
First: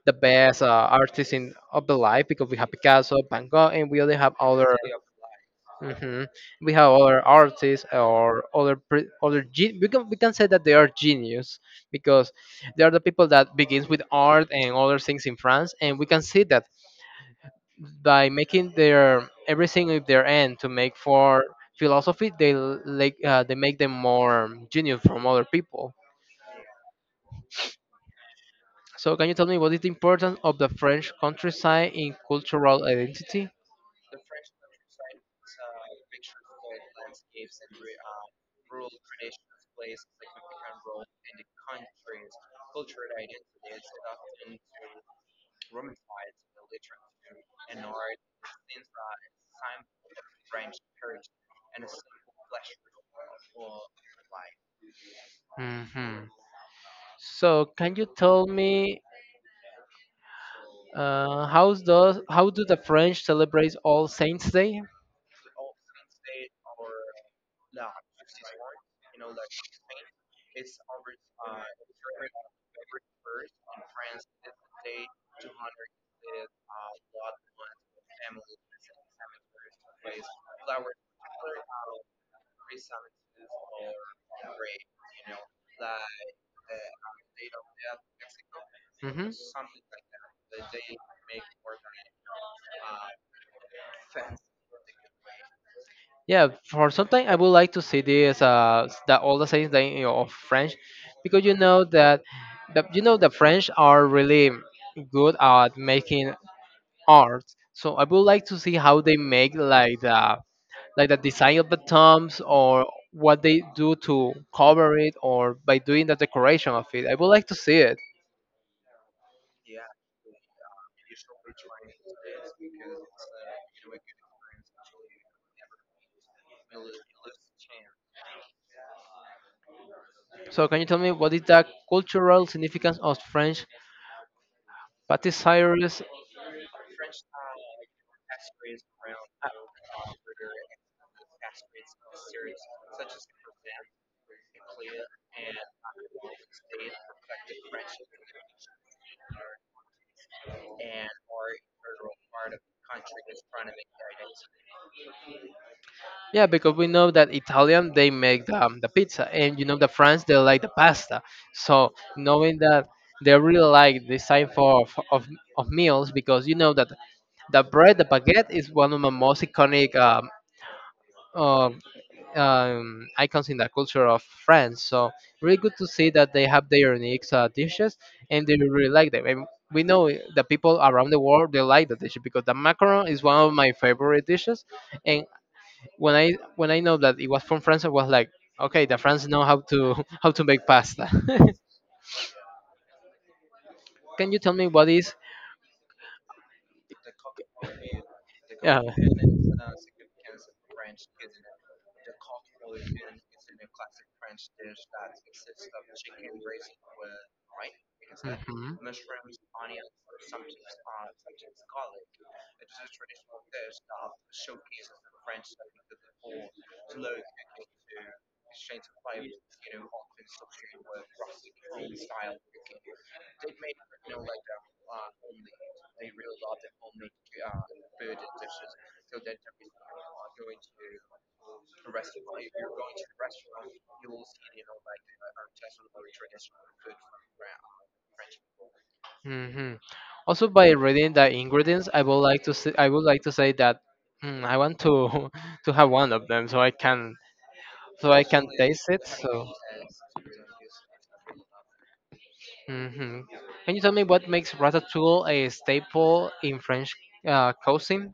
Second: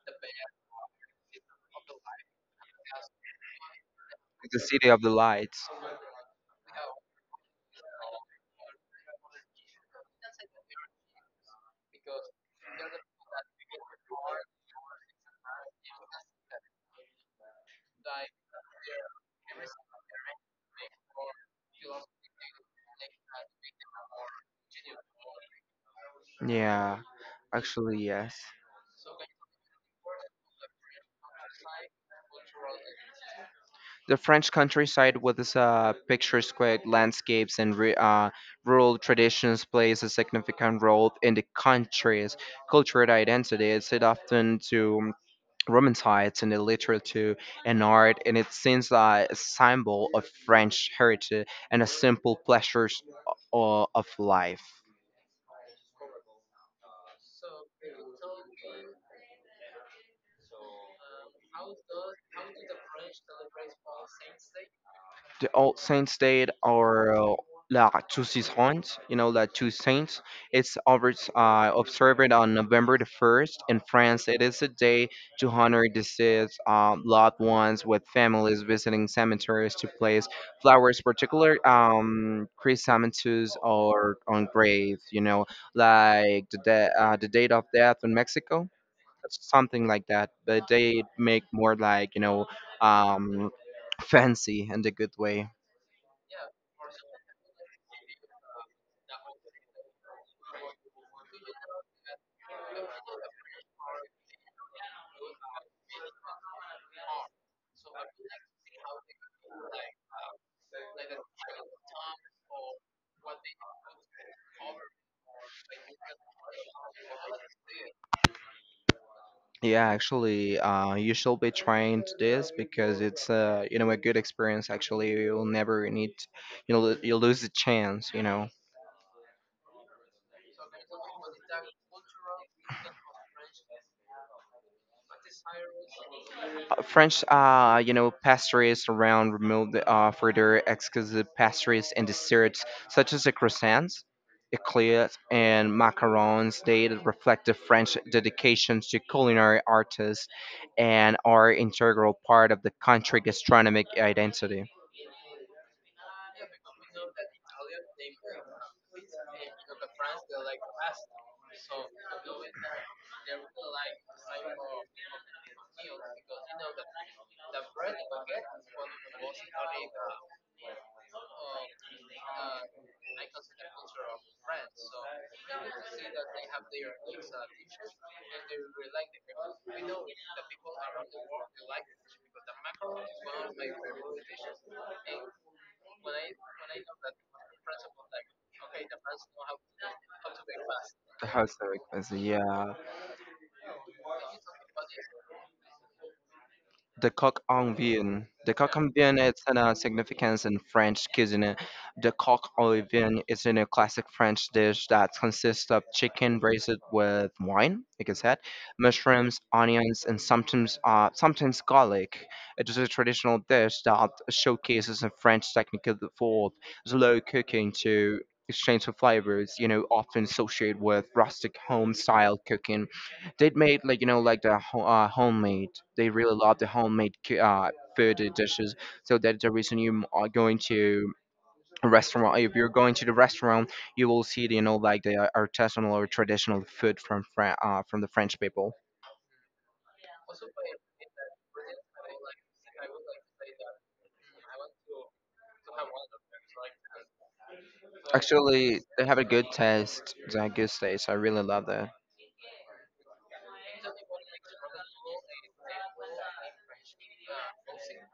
the best uh, artists in of the life because we have Picasso, Van Gogh, and we only have
The
other.
City of the Lights.
Hmm. We have other artists or other pre- other gen- we can we can say that they are genius because they are the people that begins with art and other things in France, and we can see that by making their everything with their end to make for philosophy they l- like uh, they make them more genius from other people.
Yeah, actually, yes.
So can you tell me what is the importance of the french countryside in cultural identity?
The French countryside with its uh, picturesque landscapes and ru- uh, rural traditions plays a significant role in the country's cultural identity. It's it often to romanticized in the literature and art, and it seems like a symbol of French heritage and a simple pleasures o- of life.
Hmm. So can you tell me uh, how does how do the french celebrate all saints day?
the old saint state or uh, La Toussaint, you know, La Toussaint. It's observed, uh, observed on November the first in France. It is a day to honor deceased uh, loved ones with families visiting cemeteries to place flowers, particular um, chrysanthemums or on graves, you know, like the, de- uh, the date of death in Mexico.
Hmm.
Something like that, but they make more like, you know, um, fancy in the good way.
Yeah, for some time I would like to see this uh s- the all the sayings that, you know, of French, because you know that the you know the French are really good at making art. So I would like to see how they make like the like the design of the tombs or what they do to cover it or by doing the decoration of it. I would like to see it.
Yeah, actually, uh, you should be trying to this because it's uh, you know a good experience. Actually, you'll never need, you know, you lose the chance. You know,
So can you tell me what is the cultural significance of French patisseries?
Uh, French, uh, you know, pastries around removed uh, further exquisite pastries and desserts such as the croissants, eclairs, and macarons. They reflect the French dedication to culinary artists and are integral part of the country gastronomic identity.
Yeah, because we know that Italian they make the, um, the pizza, and you know the France they like the pasta. So knowing that they really like this type of, of of meals, because you know that the bread, the baguette, is one of the most iconic um, uh, um, icons in the culture of France. So really good to see that they have their unique uh, dishes, and they really like them. And we know the people around the world they like the dish because the macaron is one of my favorite dishes, and when I when I know that it was from France, I was like, okay, the France know how to how to make pasta.
How so expensive? Yeah.
Can you tell me what is?
The coq en vin. The coq
Yeah.
en vin is an, uh, significance in French cuisine. The coq en vin is in a classic French dish that consists of chicken braised with wine, like I said,
Mhm,
mushrooms, onions, and sometimes uh, sometimes garlic. It is a traditional dish that showcases a French technique for slow cooking to exchange of flavors, you know, often associated with rustic home style cooking. They made like you know like the ho- uh, homemade. They really love the homemade cu- uh, food and dishes. So that's the reason you are going to a restaurant. If you're going to the restaurant, you will see you know like the artisanal or traditional food from Fran- uh, from the French people.
mhm. Also, by reading the ingredients, I would like to say, I would like to say that mm, I want to to have one of them so I can so I can
Actually,
taste
they
it.
have a good
So.
taste. They have good taste. I really love that.
Hmm. Can you tell me what makes ratatouille a staple in French uh, cuisine?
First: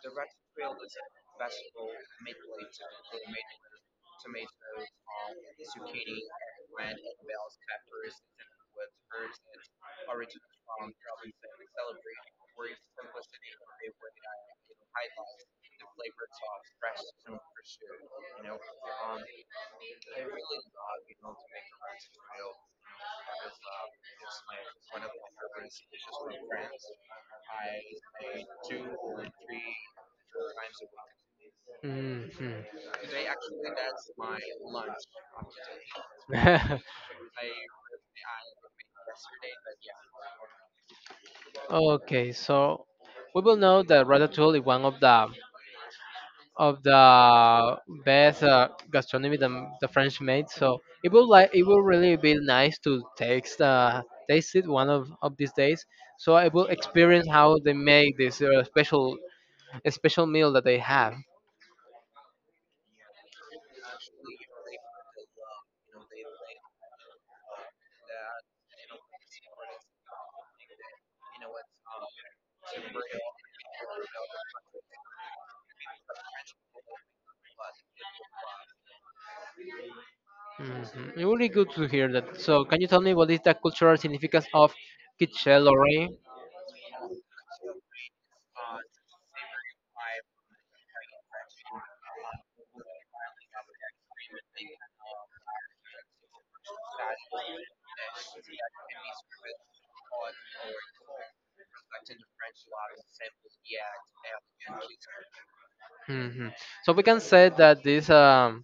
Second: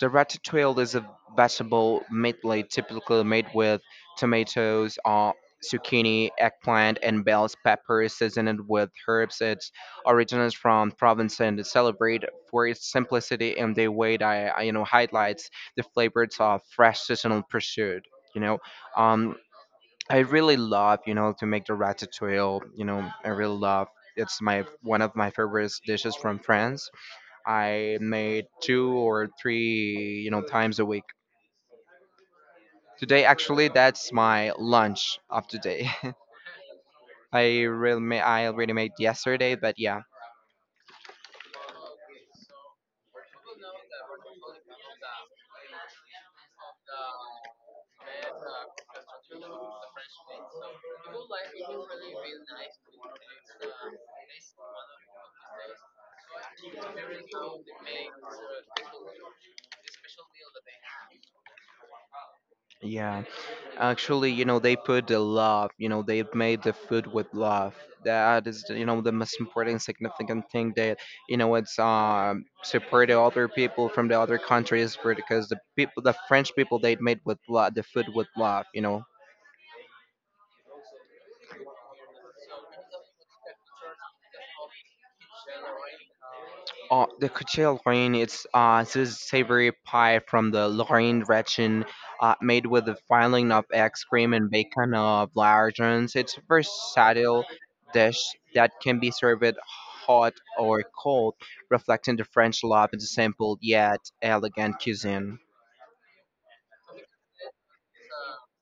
The ratatouille is a vegetable medley, typically made with tomatoes, uh, zucchini, eggplant, and bell pepper, seasoned with herbs. It originates from Provence and is celebrated for its simplicity and the way that uh, you know highlights the flavors of fresh seasonal pursuit. You know, um, I really love you know to make the ratatouille. You know, I really love. It's my one of my favorite dishes from France I made two or three, you know, times a week.
Hmm.
Today, actually, that's my lunch of today. I really, ma- I already made yesterday, but yeah,
Okay, so we will know that ratatouille is one of the of the best uh, gastronomy the, the French made. So it will like it will really be nice to taste uh, taste it one of, of these days. So I will experience how they make this uh, special a special meal that they have.
yeah. Actually, you know, they put the love. You know, they made the food with love. That is, the- you know, the most important, significant thing that you know it's um support the other people from the other countries because the people, the French people, they made with love the food with love. You know,
Mhm. It would be good to hear that. So, can you tell me what is the cultural significance of Kitchelore?
Uh, the Kuchel Lorraine, it's uh, it's a savory pie from the Lorraine region, uh, made with a filling of eggs, cream, and bacon of lardons. It's a versatile dish that can be served hot or cold, reflecting the French love and the simple yet elegant cuisine.
Hmm. So we can say that this um,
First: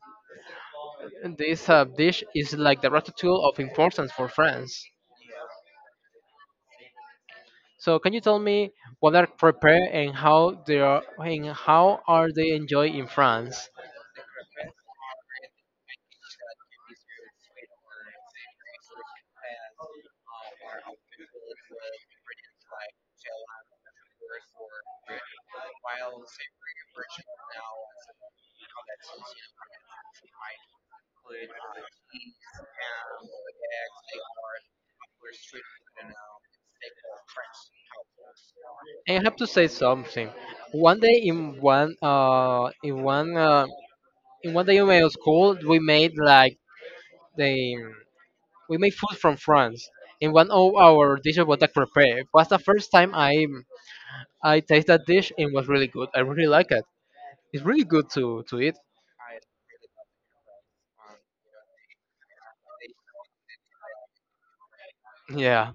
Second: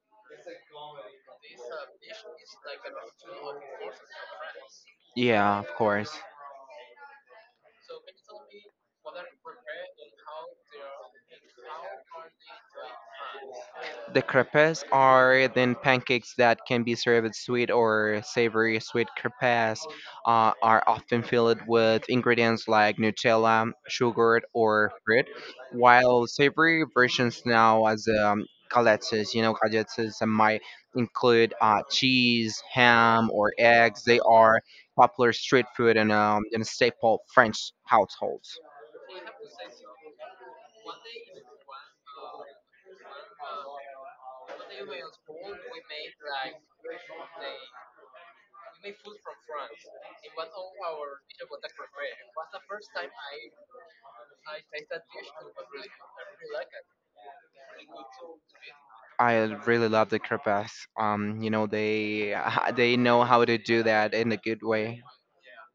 this uh, dish is like the ratatouille of importance for France.
Yeah, of course.
So can you tell me what are prepared and how they are and how are they enjoyed in France?
The crepes are then pancakes that can be served sweet or savory. Sweet crepes uh, are often filled with ingredients like Nutella, sugar, or fruit, while savory versions now as um, gallettes, you know, galettes, gallettes might include uh, cheese, ham, or eggs. They are popular street food and um, and staple French households.
And I have to say something. One day in one uh in one uh, in one day in my school we made like the we made food from France. In one of our dishes was like prepared. It was the first time I I tasted that dish and was really good. I really like it. It's really good to to eat.
I really love the Carpaths. Um, you know, they they know how to do that in a good way.
Yeah.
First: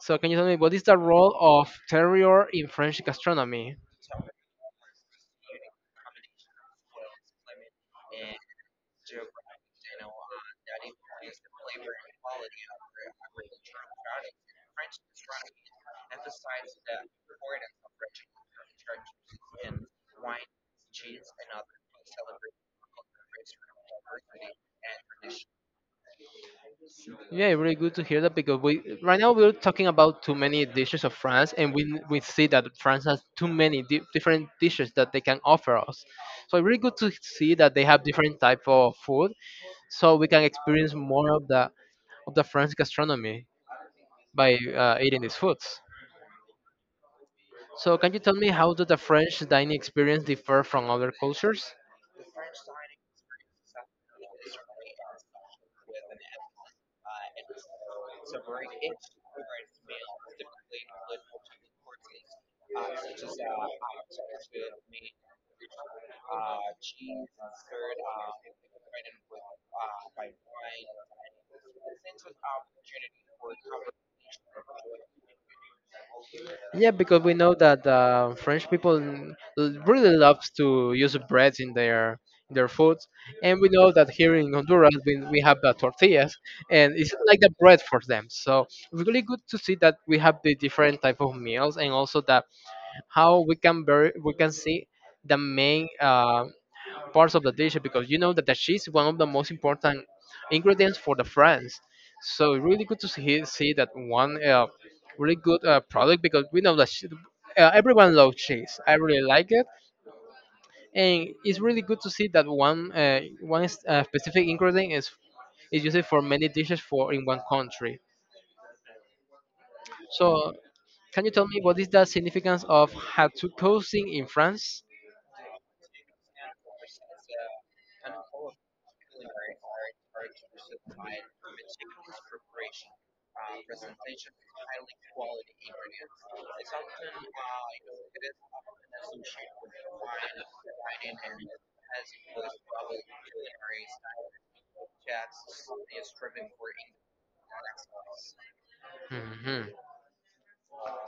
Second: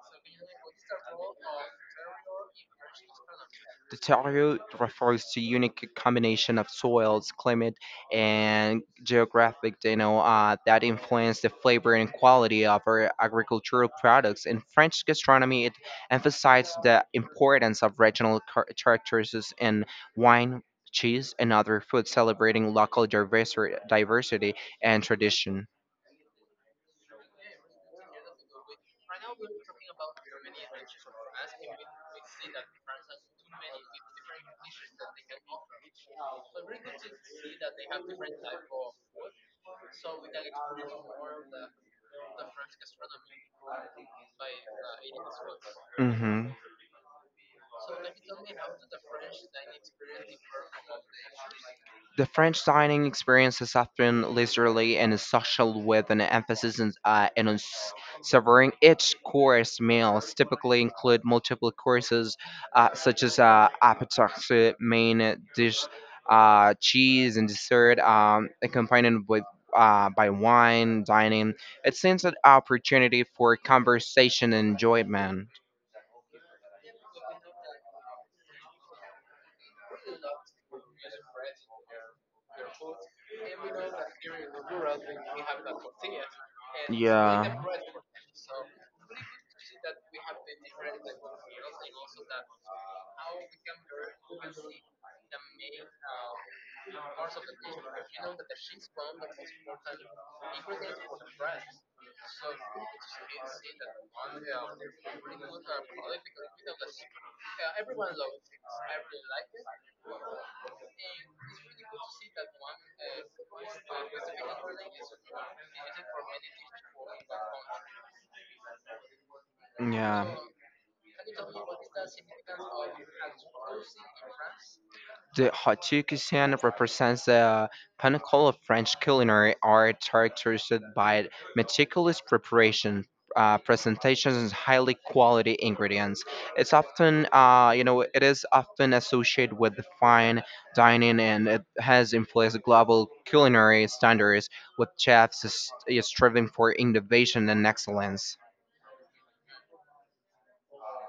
So can you tell me what is the role of terroir in French gastronomy?
The terroir refers to unique combination of soils, climate, and geographic, you know, uh, that influence the flavor and quality of our agricultural products. In French gastronomy, it emphasizes the importance of regional char- characteristics in wine, cheese, and other food, celebrating local diversi- diversity and tradition.
Yeah, really good to hear that because we right now we're talking about too many dishes of France, and we we see that France has too many di- different dishes that they can offer us. So really good to see that they have different type of food, so we can experience more of the of the French gastronomy by uh, eating these foods.
Hmm.
So, can you tell me how does the French dining experience differ from other cultures?
The French dining experience is often leisurely and is social, with an emphasis on, uh, and on s- savoring each course. Meals typically include multiple courses, uh, such as uh, appetizer, main dish, uh, cheese, and dessert, um, accompanied with uh, by wine. Dining it seems an opportunity for conversation and enjoyment.
Yeah, because we know that uh, French people n- l- really loves to use bread in their in their food, and we know that here in Honduras we, we have the tortillas, and it's like the
Yeah,
bread for them. So it's really good to see that we have the different type of meals, and also that how we can very we can see the main uh, parts of the dish because you know that the cheese is one of the most important ingredients for the France. So really good to see, see that one uh, really good uh, product because we know that she, uh, everyone loves cheese. I really like it, and it's really good to see that one uh, one is- uh, specific ingredient is is used for many dishes for in one country.
yeah.
So can you tell me what is the significance of hatu cuisine in France?
The haute cuisine represents the pinnacle of French culinary art, characterized by meticulous preparation, uh, presentations, and highly quality ingredients. It's often, uh, you know, it is often associated with the fine dining, and it has influenced global culinary standards, with chefs is- is striving for innovation and excellence.
Mhm.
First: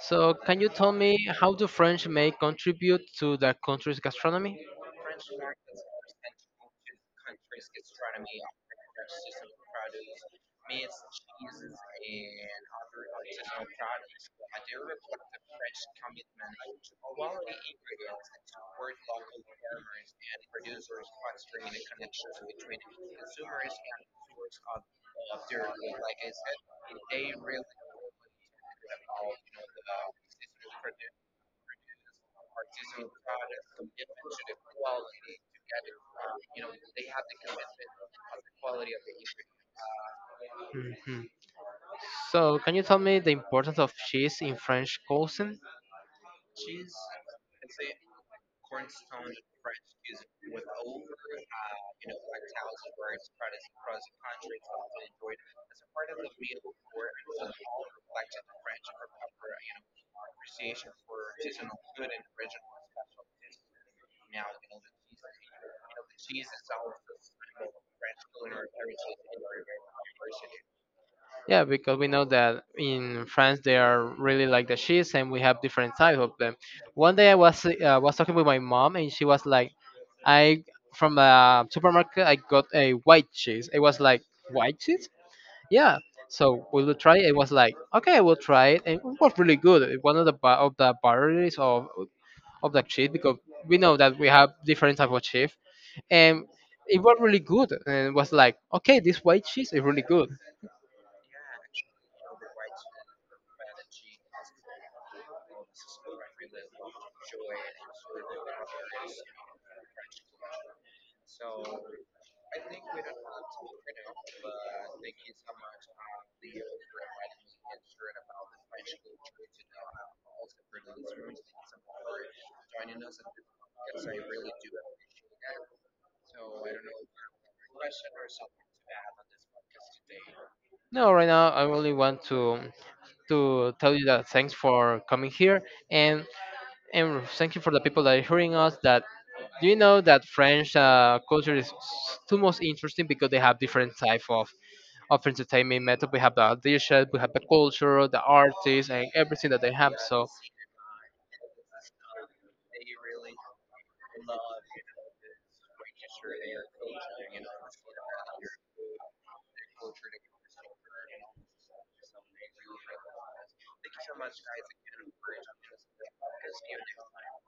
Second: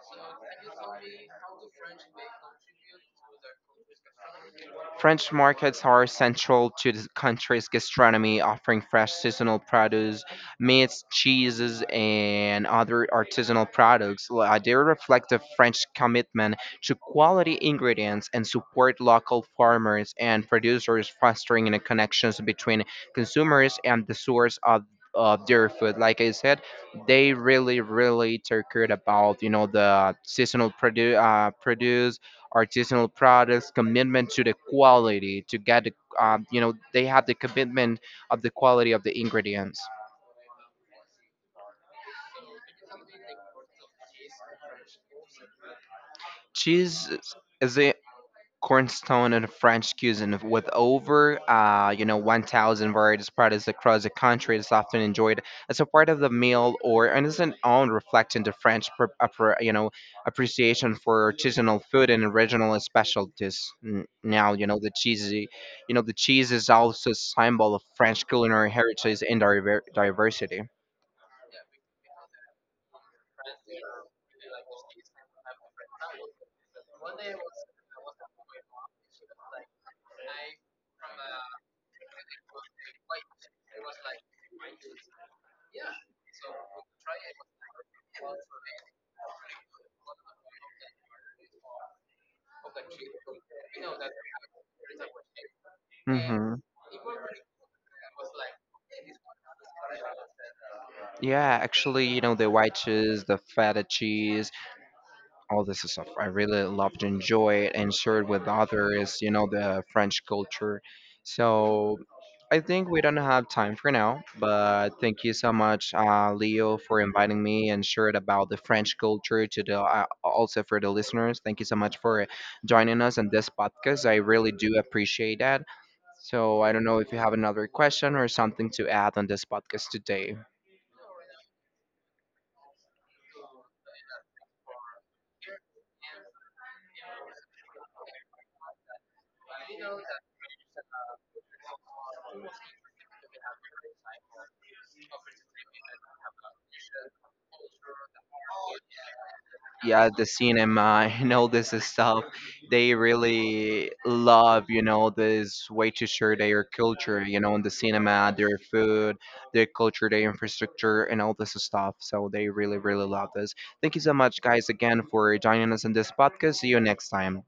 So, can you tell me how do French may contribute to the country's gastronomy?
French markets are central to the country's gastronomy, offering fresh seasonal produce, meats, cheeses, and other artisanal products. Li- uh, They reflect the French commitment to quality ingredients and support local farmers and producers, fostering the connections between consumers and the source of of their food. Like I said, they really really take care about you know the seasonal produ- uh, produce artisanal products, commitment to the quality to get the, um, you know, they have the commitment of the quality of the ingredients.
Mhm. So, can you tell me the importance of cheese in French cuisine?
Cheese is Cornstone and French cuisine, with over uh, you know one thousand varieties products across the country. is often enjoyed as a part of the meal or on an own, reflecting the French pr- appre- you know appreciation for artisanal food and regional specialties. N- Now you know the cheesy, you know the cheese is also a symbol of French culinary heritage and diver- diversity.
Yeah, because we know that in France they are really like the cheese, and we have different types of them. One day I was uh, was talking with my mom, and she was like, "I from a supermarket I got a white cheese." It was like white cheese. Yeah, so we will you try it. It was like okay we'll try it and it was really good. It- one of the ba- of the barriers of of the cheese because we know that we have different type of cheese and
Hmm.
it was really good and it was like okay this white cheese is really good.
Yeah, actually, you know the white cheese, the feta cheese, all this stuff. I really loved, enjoy it, and share it with others. You know the French culture. So I think we don't have time for now. But thank you so much, uh, Leo, for inviting me and shared about the French culture to the uh, also for the listeners. Thank you so much for joining us on this podcast. I really do appreciate that. So I don't know if you have another question or something to add on this podcast today.
No, right now I only want to to tell you that thanks for coming here and and thank you for the people that are hearing us that do you know that french uh, culture is s- too most interesting because they have different type of of entertainment method. We have the audition, we have the culture, the artists, and everything that they have.
Yeah, the
So
cinema and all this stuff. They really love you know this way to share their culture, you know in the cinema, their food, their culture, their infrastructure, and all this stuff. So they really really love this. Thank you so much, guys, again for joining us in this podcast. See you next time.